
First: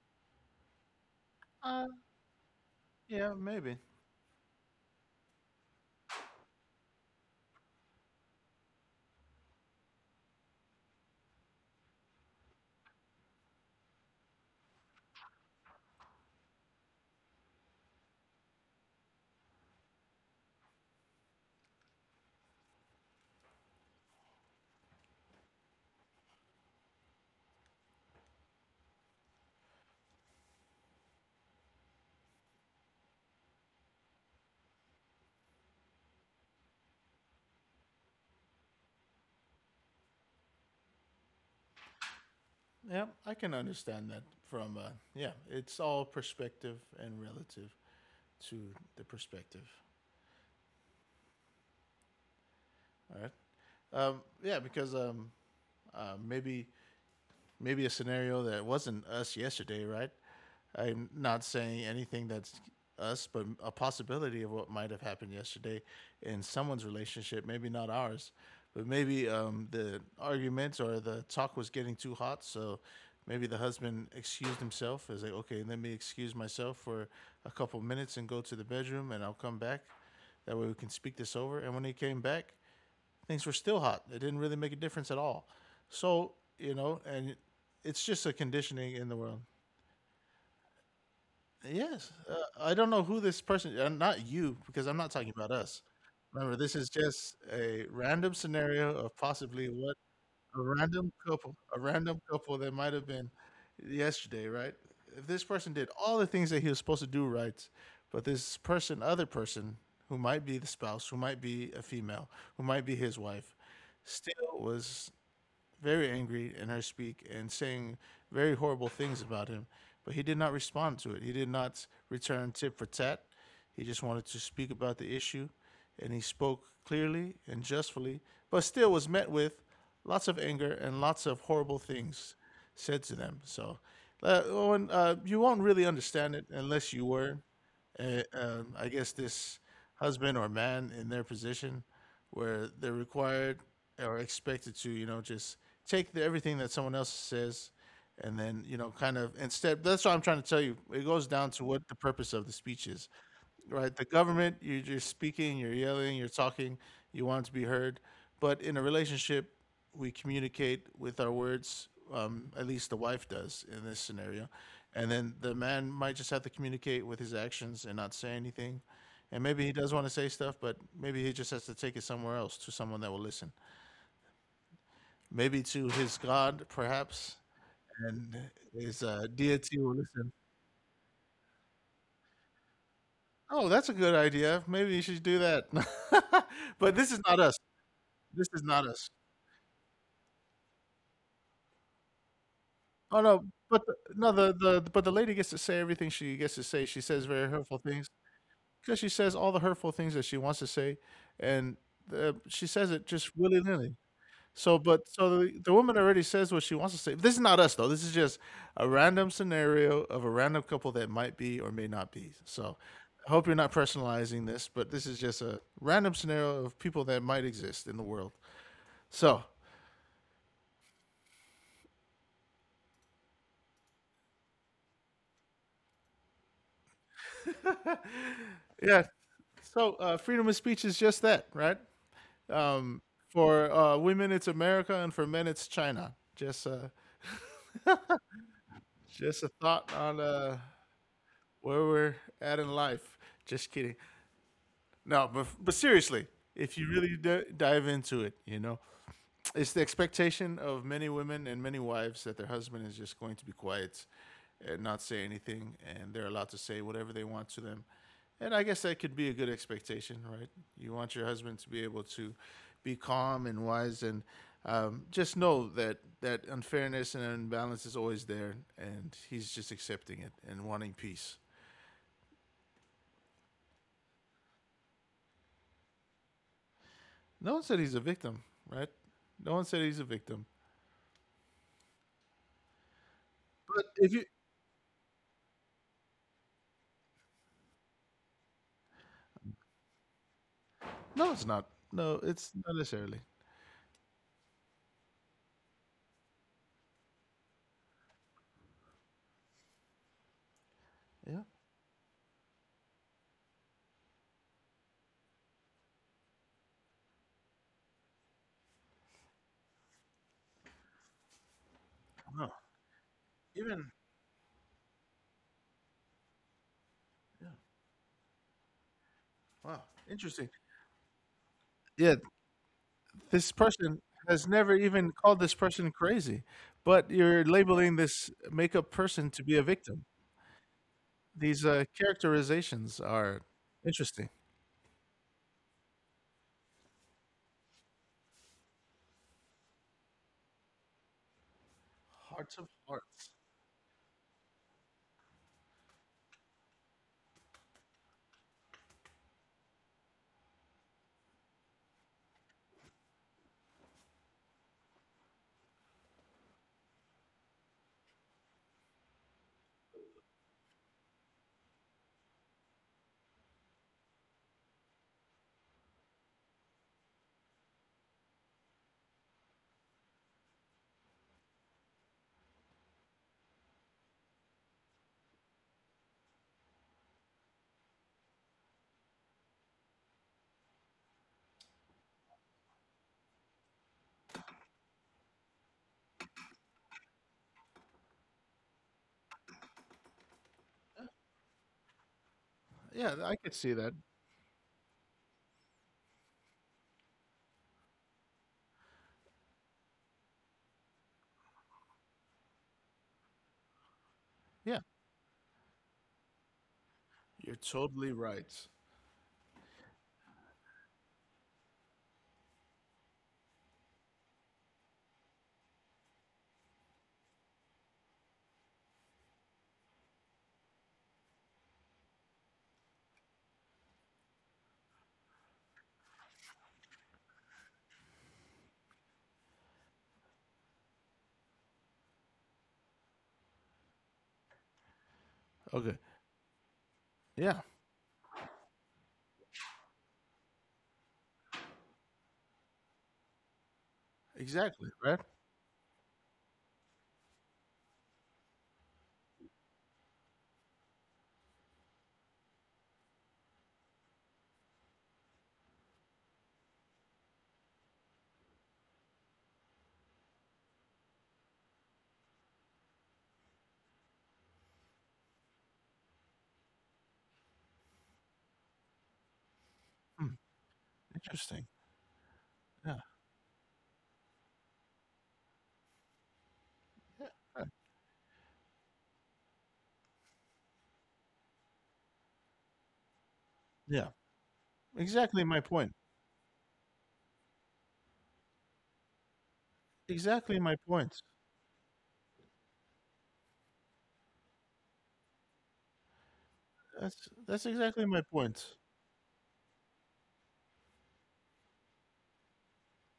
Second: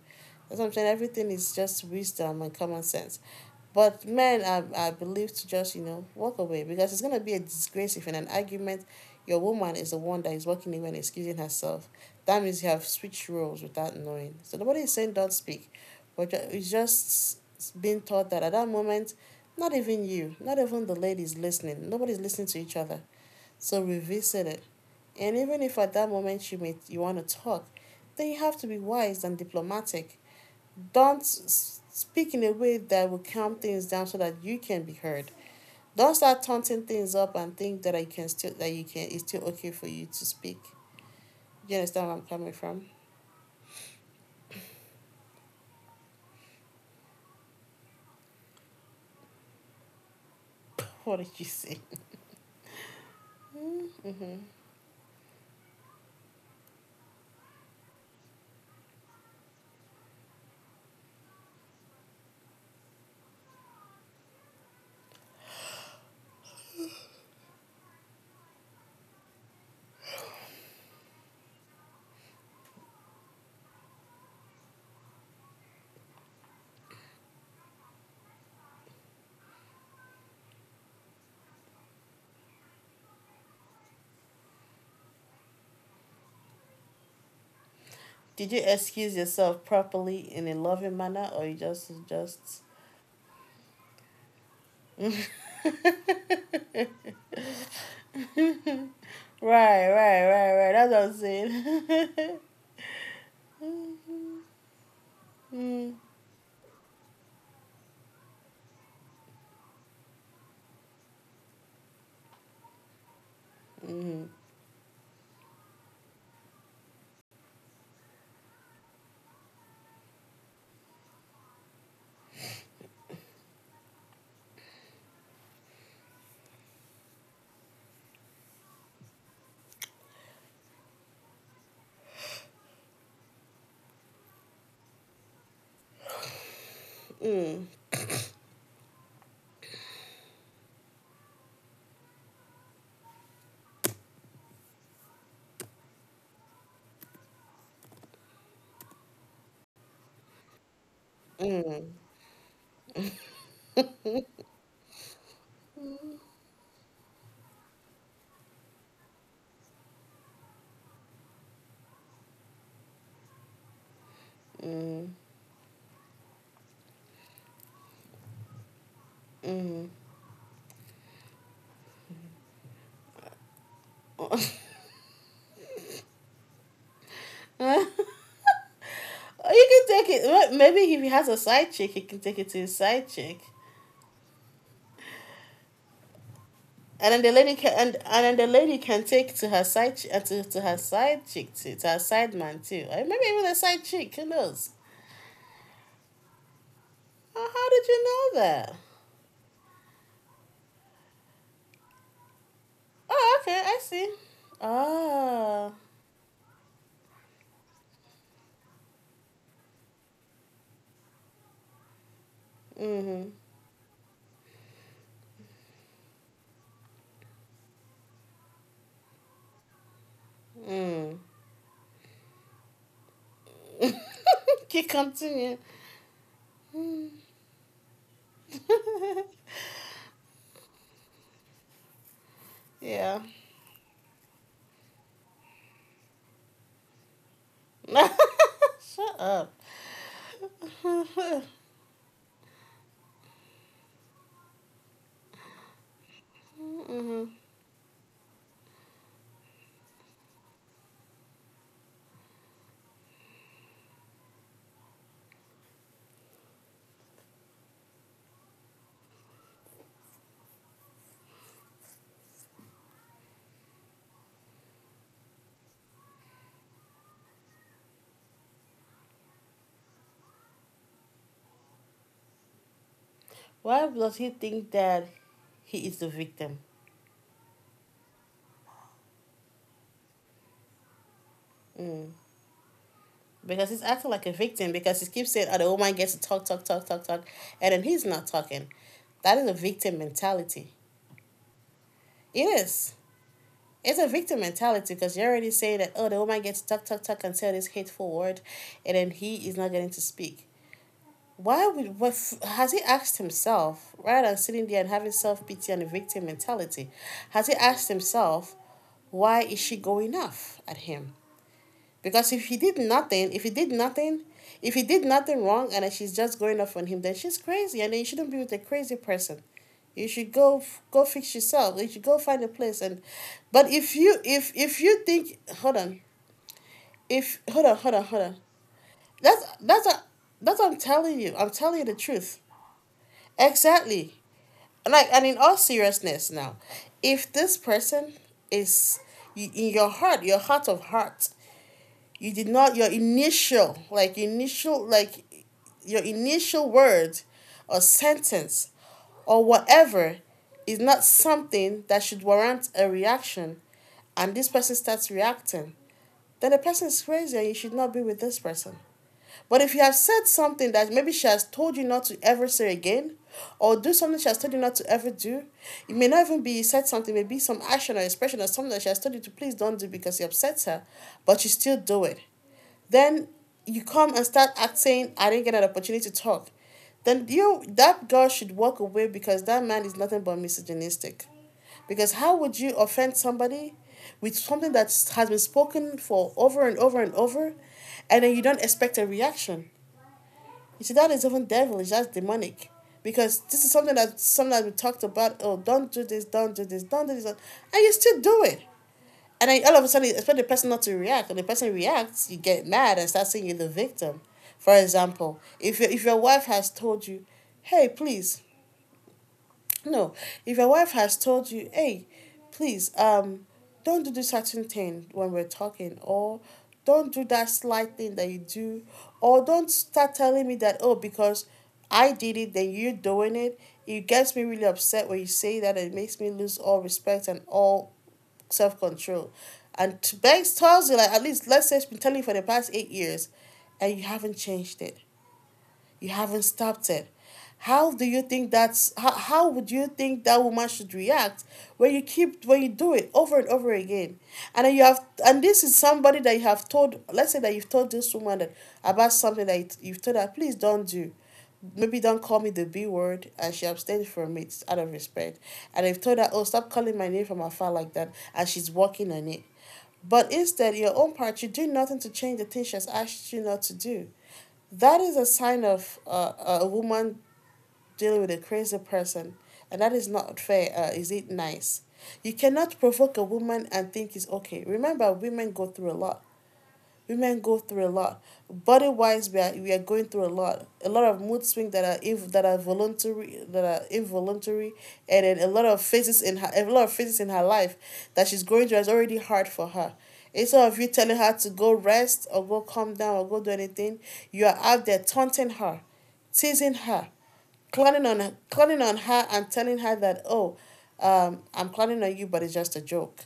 That's what I'm saying. Everything is just
Uh,
wisdom and common sense.
yeah, maybe.
But men are believed to just, you know, walk away because it's going to be a disgrace if in an argument your woman is the one that is walking away and excusing herself. That means you have switched roles without knowing. So nobody is saying don't speak, but it's just being taught that at that moment, not even you, not even the lady is listening. Nobody's listening to each other. So revisit it. And even if at that moment you want to talk, then you have to be wise and diplomatic. Don't speak in a way that will calm things down so that you can be heard. Don't start taunting things up and think that I can still that you can, it's still okay for you to speak. You understand where I'm coming from?
Yeah, I can understand that from, yeah, it's all perspective and relative to the perspective.
What did you say?
All right. Yeah, because maybe, a scenario that wasn't us yesterday, right? I'm not saying anything that's us, but a possibility of what might have happened yesterday in someone's relationship, maybe not ours, but maybe the argument or the talk was getting too hot. So maybe the husband excused himself as like, okay, let me excuse myself for a couple minutes and go to the bedroom and I'll come back. That way we can speak this over. And when he came back, things were still hot. It didn't really make a difference at all. So you know, and it's just a
Did you
conditioning in
excuse
the world.
yourself properly in a loving manner or you just
Yes,
just
I don't know who this person. Not you, because I'm not talking about us.
Right,
Remember, this is just a random scenario of possibly
right,
what
right, right. That's what I'm
a
saying.
random couple that might have been yesterday, right? If this person did
mm,
all the things that he was supposed to do right, but this person, other person, who might be the spouse, who might be a female, who might be his wife,
mm,
still was very angry in her speak and saying very horrible things about him. But he did not respond to it. He did not return tit for tat. He just wanted to speak about the issue, and he spoke clearly and justly, but still was met with lots of anger and lots of horrible things said to them. So, Owen, you won't really understand it unless you were, I guess, this husband or man in their position where they're required or expected to, you know, just take the, everything that someone else says, and then you know kind of instead that's what I'm trying to tell you. It goes down to what the purpose of the speech is, right? The government, you're just speaking, you're yelling, you're talking, you want to be heard. But in a relationship, we communicate with our words, at least the wife does in this scenario. And then the man might just have to communicate with his actions and not say anything, and maybe he
mm,
does want to say stuff, but maybe he just has to take it somewhere else to someone that will listen. Maybe to his God, perhaps,
mm.
and his,
You
deity will
can take it.
listen.
Well, maybe if he has a side chick, he can take it to his side chick,
"Oh, that's a good idea. Maybe you should do that." But
and
this
then
is not us.
then the
This is
lady
not
can
us.
take to her side ch- to her side chick too, to her side man too. Or maybe
Oh,
even
no,
the side
but the
chick. Who
no,
knows?
the but the lady gets to say everything she gets to say. She says
Oh,
very
how
hurtful
did you
things,
know that?
because she says all the hurtful things that she wants to say, and, she says it
Oh,
just
okay, I
willy-nilly.
see.
So the,
Oh,
the woman already says what she wants to say. This is not us though. This is just a random scenario of a random couple that might be or may not be. So,
mm-hmm.
I hope you're not personalizing this, but this is just a random scenario of people that might exist in the world. So,
Mm. Keep continue.
yeah. So, freedom of speech is just that, right? Um,
Yeah.
for women, it's America, and for men, it's China.
Shut up.
Just a thought on where we're at in life. Just kidding. No, but seriously, if you really
Mhm.
dive into it, you know, it's the expectation of many women and many wives that their husband is just going to be quiet and not say anything, and they're allowed to say whatever they want to them. And I guess that could be a good expectation, right? You want your husband to be able to be calm and wise, and just know that that unfairness and imbalance is always there, and he's just accepting it and wanting peace.
Why does he think that he is the victim?
No one said he's a victim, right? No one said he's a victim.
Because he's
But
acting
if
like a
you
victim because he keeps saying, oh, the woman gets to talk, and then he's not talking. That is a victim mentality.
no, it's not. No,
It
it's not
is.
necessarily.
It's a victim mentality because you are already saying that, oh, the woman gets to talk and say this hateful word, and then he is not getting to speak.
Yeah.
Why would, what, has he asked himself, rather than sitting there and having self pity and a victim mentality, has he asked himself, why is she going off at him? Because
No,
if he did
even
nothing, if he did nothing wrong and she's just going off on him, then she's crazy and then you shouldn't be with a crazy person.
wow,
You should
interesting.
go fix yourself. You should go
Yeah,
find a place and...
this
but
person has
if
never
you
even
think
called this
hold on.
person crazy, but
If
you're
hold on, hold on,
labeling
hold on.
this makeup person
That's
to be a
that's a
victim.
that's what I'm telling you. I'm
These
telling you the truth.
characterizations are
Exactly.
interesting.
Like, and in all seriousness now, if this person is in your heart of hearts, you did
Hearts
not
of
your
hearts.
initial like your initial word or sentence or whatever is not something that should warrant a reaction, and this person starts reacting, then the person is crazy and you should not be with this person. But if you have said something that maybe she has told you not to ever say again, or do something she has told you not to ever do, it may not even be said something, maybe some action or expression or something that she has told you to please don't do because it upsets her, but you still do it. Then you come and start acting, I didn't get an opportunity to talk. Then you... that girl should walk away because that man is nothing but misogynistic. Because how would you offend somebody with something that has been spoken for over and over and over, and then you don't expect a reaction? You see, that is even devilish. That's demonic.
Yeah,
Because
I
this
could
is
see
something
that.
that sometimes we talked about. Oh, don't do this, don't do this, don't do this, and you still do it. And then all of a sudden, expect the person not to react. When the person reacts, you get mad and start saying you're the victim. For
Yeah,
example, if your wife has told you,
you're
hey,
totally
please,
right.
no, if your wife has told you, hey, please, don't do this certain thing when we're talking, or don't do that slight thing that you do, or don't start telling me that, oh, because I did it, then you're doing it. It gets me really upset when you say that. It makes me lose all respect and all self control. And Banks tells you, like, at least let's say it's been telling you for the past 8 years, and you haven't changed it. You
Okay.
haven't stopped it.
Yeah,
How do you think how would you think that woman should react when you keep when you do it over and over again? And then you
exactly.
have...
Right.
and this is somebody that you have told, let's say that you've told this woman that, about something that you have told her, please don't do. Maybe don't call me the B word, and she abstained from it out of respect. And I've told her, oh, stop calling my name from afar like that, and she's working on it. But instead, your own part, you do nothing to change the thing she's asked you not to do. That is a sign of a woman dealing with a crazy person, and that is not
Hmm,
fair. Is it
interesting.
nice? You cannot
Yeah.
provoke a woman and think it's okay. Remember, women go
Yeah.
through a lot. Body wise, we are going through a lot. A lot of mood swings that are that are voluntary, that are
Yeah.
involuntary, and then
Exactly my point.
a lot of phases in her life that she's going through is already hard for her.
Exactly
Instead of
my
you telling
point.
her to go rest or go calm down or go do anything, you are out there taunting her, teasing her,
That's that's exactly my point.
clowning on her and telling her that, oh, I'm clowning on you, but it's just a joke.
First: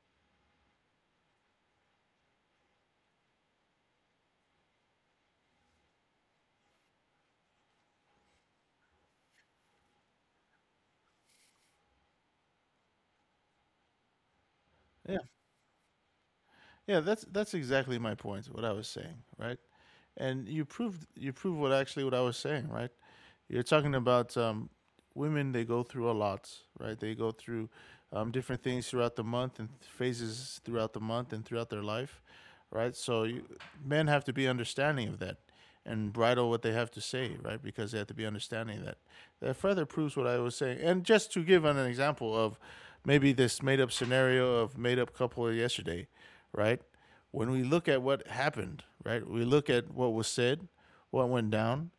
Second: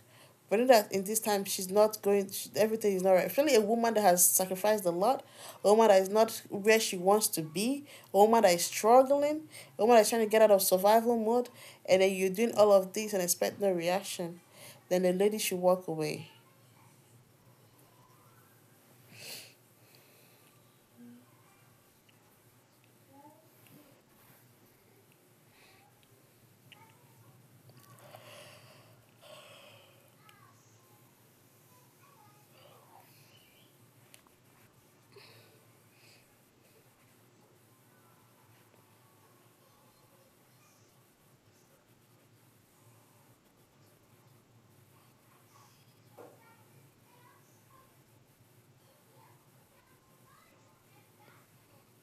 But in this time, she's not going. She, everything is not right. Especially a woman that has sacrificed a lot, a woman that is not where she wants to be, a woman that is struggling, a woman that is trying to get out of survival mode, and then you're doing all of this and expect no reaction. Then the
Yeah.
lady should walk away.
Yeah, that's exactly my point, what I was saying, right? And you proved what actually what I was saying, right? You're talking about women; they go through a lot, right? They go through different things throughout the month and phases throughout the month and throughout their life, right? So you, men have to be understanding of that and bridle what they have to say, right? Because they have to be understanding of that. That further proves what I was saying. And just to give an example of maybe this made up scenario of made up couple yesterday, right? When we look at what happened, right? We look at what was said, what went down.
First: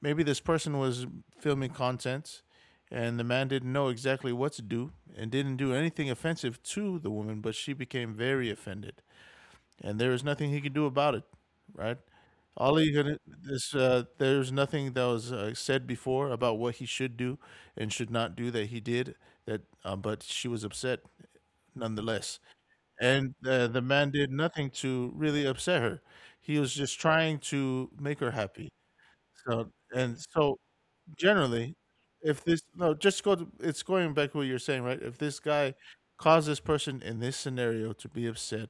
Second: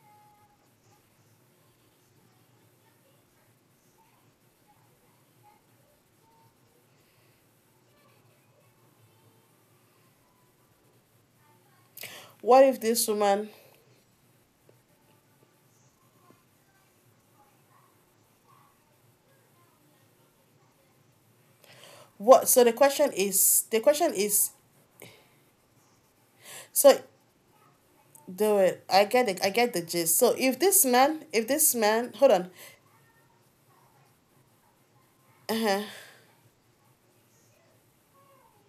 Maybe this person was filming content, and the man didn't know exactly what to do and didn't do anything offensive to the woman, but she became very offended. And there was nothing he could do about it, right?
What
All
if
he
this
could,
woman?
this, there's nothing that was said before about what he should do and should not do that he did, that, but she was upset nonetheless,
What? So the question
and
is.
the
The
the man
question
did
is.
nothing to really upset her. He was
So
just trying to make her
do
happy.
it. I get it. I
So
get the gist.
and
So
so
if
generally,
this man, hold
if
on.
this no, just go to it's going back to what you're saying, right? If this guy
Uh-huh.
caused this person in this scenario to be upset,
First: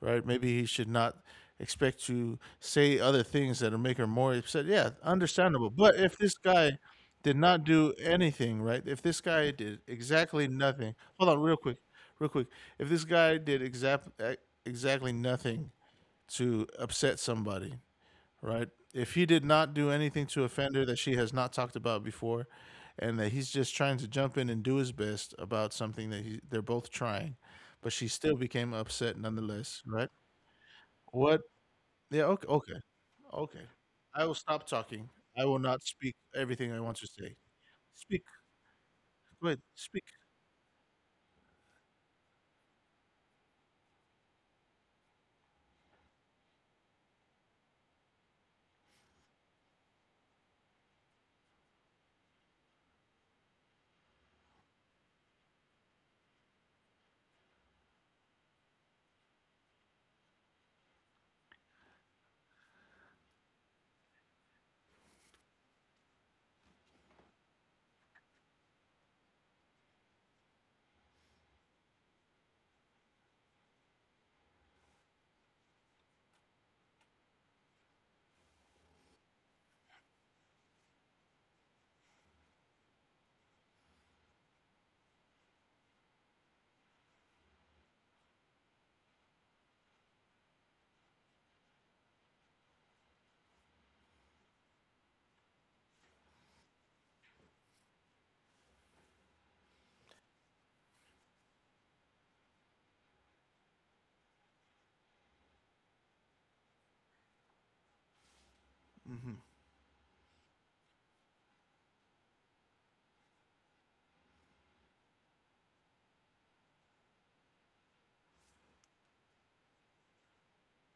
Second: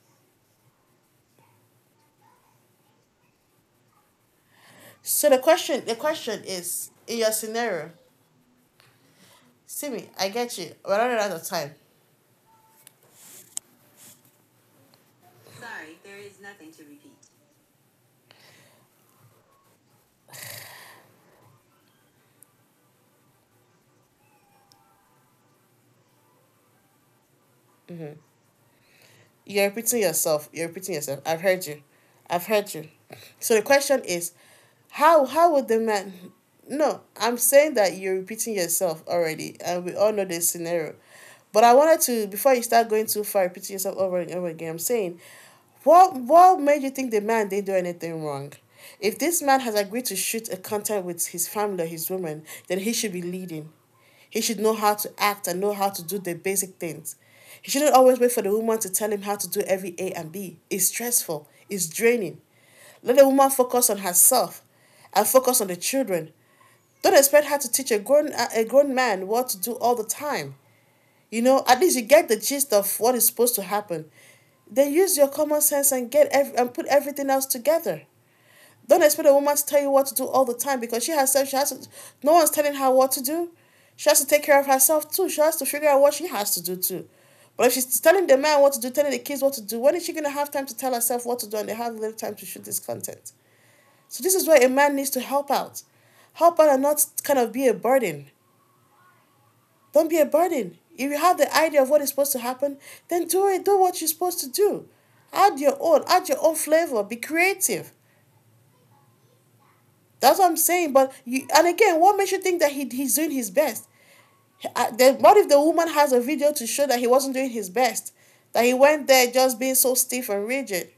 right? Maybe he should not expect to say other things that'll make her more upset. Yeah,
So
understandable.
the
But if this
question
guy
is, in your
did not
scenario,
do anything, right? If this guy did
see me. I
exactly
get you.
nothing,
We're running
hold
out
on,
of
real
time.
quick, real quick. If this guy did exactly nothing to upset somebody, right? If he did not do anything to offend her that she has not talked about before, and that he's just trying to jump in and do his best about something that he, they're both trying, but she still became upset nonetheless, right?
You're repeating yourself.
What?
I've heard you.
Yeah.
I've
Okay.
heard
Okay.
you. So the
Okay.
question
I
is,
will stop talking.
how
I will
would the
not speak
man?
everything I want
No,
to say.
I'm saying that you're
Speak.
repeating yourself
Go
already,
ahead.
and we
Speak.
all know this scenario. But I wanted to before you start going too far, repeating yourself over and over again. I'm saying, what made you think the man didn't do anything wrong? If this man has agreed to shoot a contact with his family or his woman, then he should be leading. He should know how to act and know how to do the basic things. He shouldn't always wait for the woman to tell him how to do every A and B. It's stressful, it's draining. Let the woman focus on herself and focus on the children. Don't expect her to teach a grown man what to do all the time. You know, at least you get the gist of what is supposed to happen. Then use your common sense and put everything else together. Don't expect a woman to tell you what to do all the time because she herself, she has to, no one's telling her what to do. She has to take care of herself too. She has to figure out what she has to do too. But if she's telling the man what to do, telling the kids what to do, when is she going to have time to tell herself what to do? And they have little time to shoot this content. So this is where a man needs to help out. Help out and not kind of be a burden. Don't be a burden. If you have the idea of what is supposed to happen, then do it. Do what you're supposed to do. Add your own. Add your own flavor. Be creative.
Hmm.
That's what I'm saying. But you, and again, what makes you think that he's doing his best? Then what if the woman has a video to show that he wasn't doing his best? That he went there just being so stiff and rigid.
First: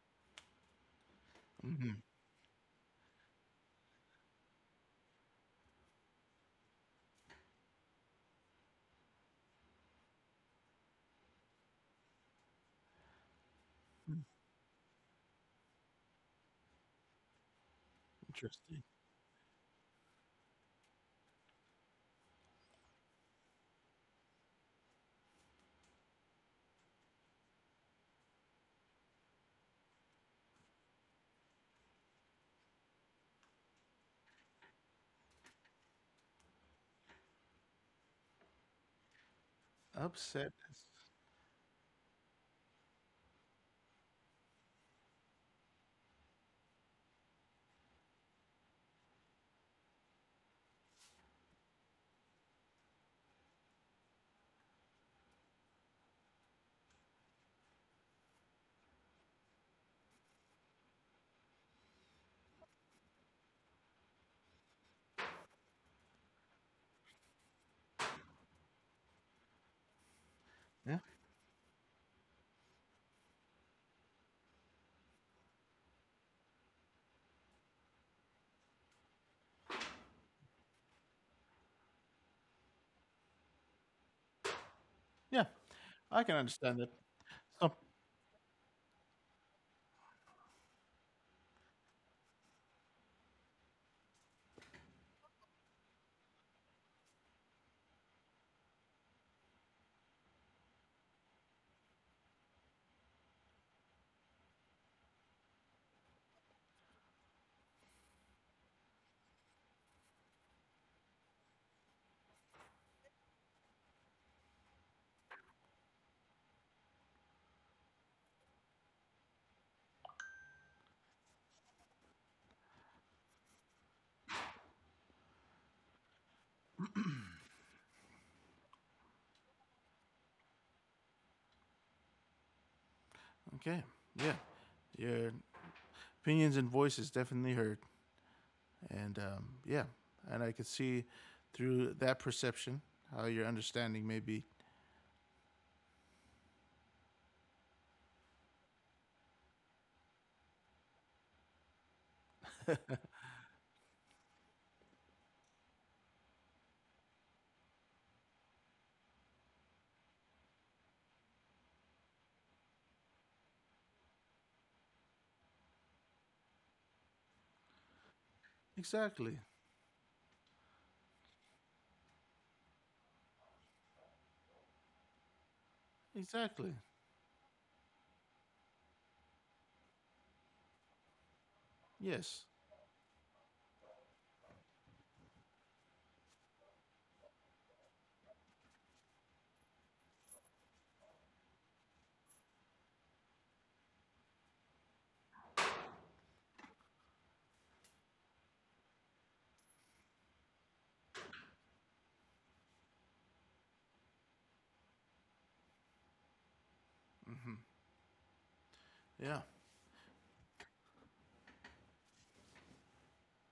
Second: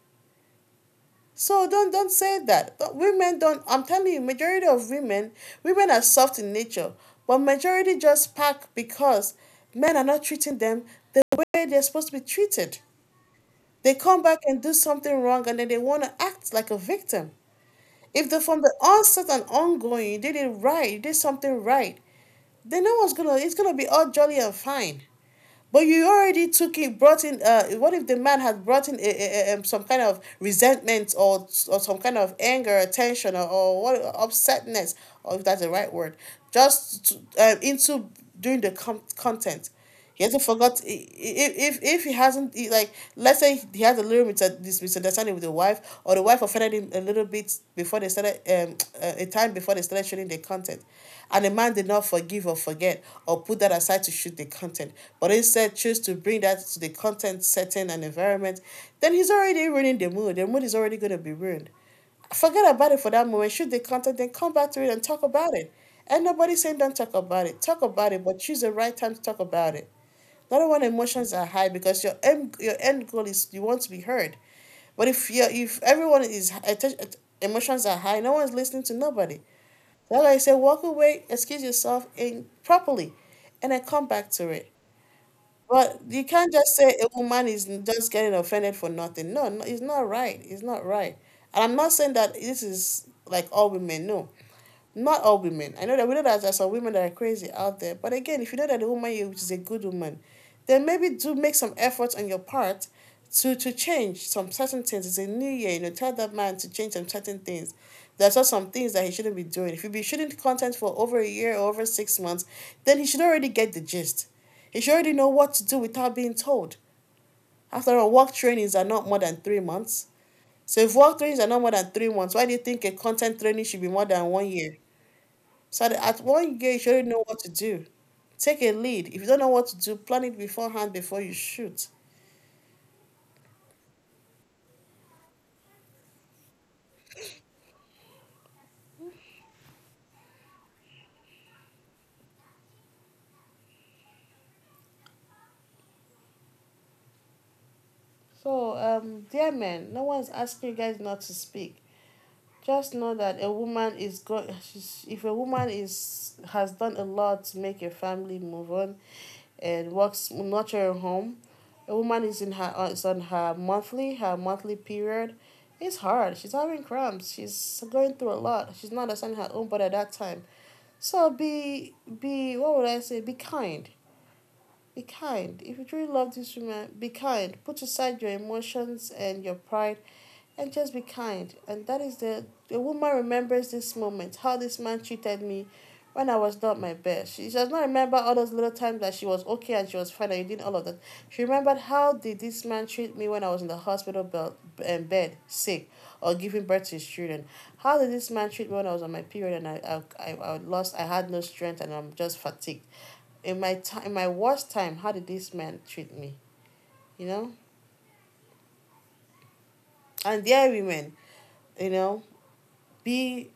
So don't
Hmm.
don't say that. But women don't. I'm telling you, majority of women, women are soft in nature, but majority just pack because men are not treating them the way they're supposed to be treated. They come back and do something wrong, and then they want to act like a victim. If the from the
Interesting.
onset and ongoing you did it right, you did something right, then no one's gonna it's gonna be all jolly and fine. But you already took it, brought in. What if the man had brought in some kind of resentment or some kind of anger, tension, or what upsetness, or if that's the right word, just to, into doing the content. He hasn't forgot
Upsetness.
if he hasn't he, like let's say he had a little bit misunderstanding with the wife, or the wife offended him a little bit before they started a time before they started shooting the content, and the man did not forgive or forget or put that aside to shoot the content, but instead chose to bring that to the content setting and environment, then he's already ruining the mood. The mood is already going to be ruined. Forget about it for that moment. Shoot the content, then come back to it and talk about it. And nobody's saying don't talk about it. Talk about it, but choose the right time to talk about it. Not when
Yeah.
emotions are high because your end goal is you want to be heard. But if you if everyone is emotions are high, no one's listening to nobody. That's why I say walk away, excuse yourself in properly, and then come back to it.
Yeah.
But you
I can
can't just
understand that.
say a woman is
Oh,
just getting offended for nothing. No, no, it's not right. It's not right. And I'm not saying that this is like all women. No, not all women. I know that we know that there's some women that are crazy out there. But again, if you know that the woman is a good woman, then maybe do make some efforts on your part to change some certain things. It's a new year, you know, tell that man to change some certain things. There's also some things that he shouldn't be doing. If you've been shooting content for over a year or over 6 months, then he should already get the gist. He should already know what to do without being told. After all, work trainings are not more than 3 months. So if work trainings are not more than 3 months, why do you think a content training should be more than 1 year? So that at 1 year, you should know what to do. Take a lead. If you don't know what to do, plan it beforehand before you shoot.
okay. Yeah. Your opinions and voices definitely heard. And yeah, and I could see through that perception how your understanding may be
So, dear men, no one's asking you guys not to speak. Just know that a woman is going. If a woman is has done a lot to make a family move on, and works nurture a home, a woman is on her monthly period. It's hard. She's having cramps. She's going through a lot. She's not understanding
exactly,
her own body at that time. So be what would I say? Be kind. Be kind. If you truly love this
exactly,
woman, be kind. Put aside your emotions and your pride and just be kind. And that is
yes,
the woman remembers this moment, how this man treated me when I was not my best. She does not remember all those little times that she was okay and she was fine and you did all of that. She remembered how did this man treat me when I was in the hospital belt and bed sick or giving birth to his children. How did this man treat me when I was on my period and I lost I had no strength and I'm just fatigued. In my time in my worst time, how did this man treat me? You know?
yeah.
And dear women, you know, be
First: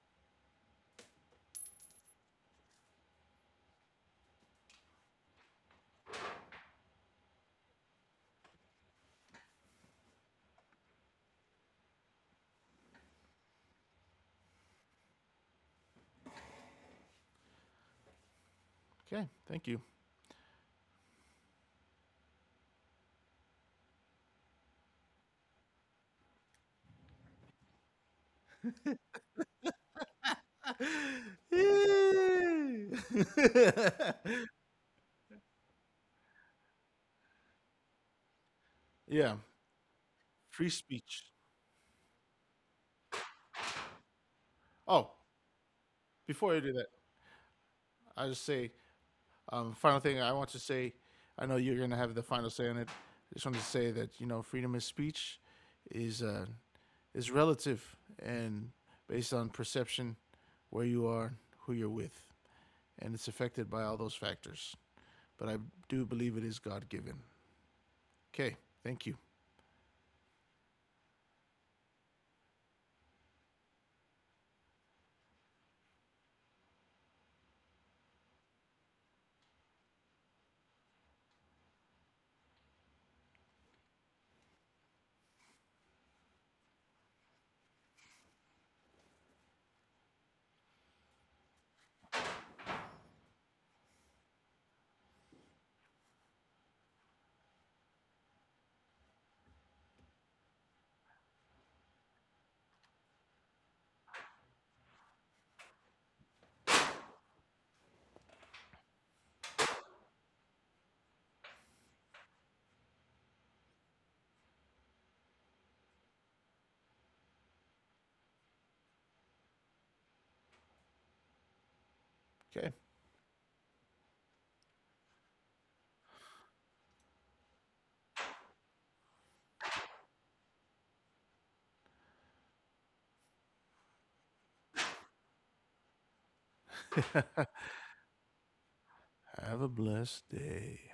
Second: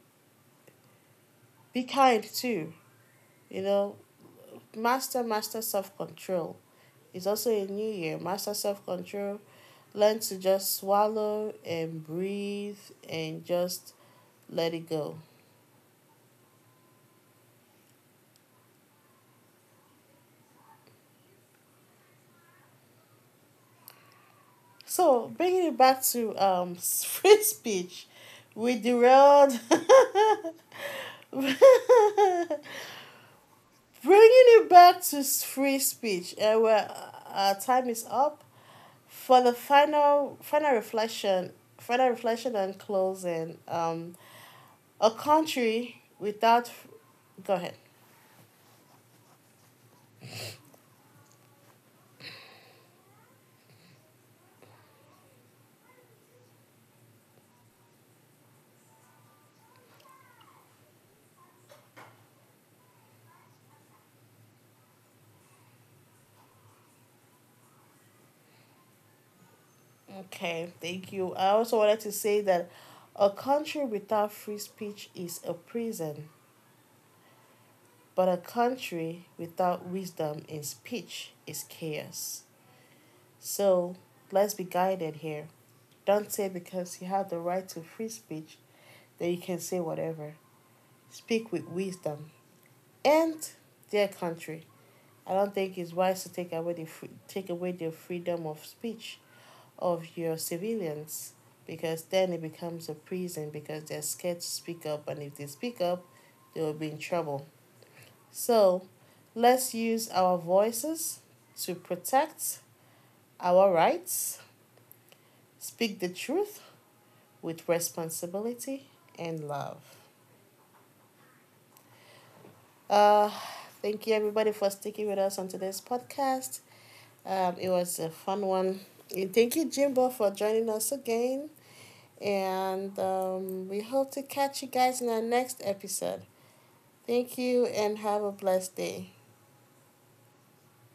Be kind too, you know. Master, master self control. It's also a new year. Master self control. Learn to just swallow and breathe and just let it go.
Okay, thank you.
So, bringing it back to free speech, we derailed. Bringing it back to free speech, and where our time is up.
Yeah,
For the final
free speech.
final reflection and closing, a
Oh,
country
before I
without.
do that,
Go ahead.
I just say final thing I want to say, I know you're going to have the final say on it. I just want to say that you know freedom of speech is uh, is relative and based on perception, where you are, who you're with, and it's affected by all those factors. But I do believe it is God given. Okay, thank you.
Okay, thank you. I also wanted to say that a country without free speech is a prison, but a country without wisdom in speech is chaos. So let's be guided here. Don't say because you have the right to free speech that you can say whatever. Speak with wisdom. And dear country, I don't think it's wise to take away the free, take away the freedom of speech of your civilians because then it becomes a prison because they're scared to speak up and if they speak up, they will be in trouble. So, let's use our voices to protect our rights, speak the truth with responsibility and love.
Okay,
Uh, thank you everybody for sticking with us on today's podcast. It was a fun one. And thank you, Jimbo, for joining us again. And we hope to catch you guys in our next episode. Thank you and have a blessed day.
have a blessed day.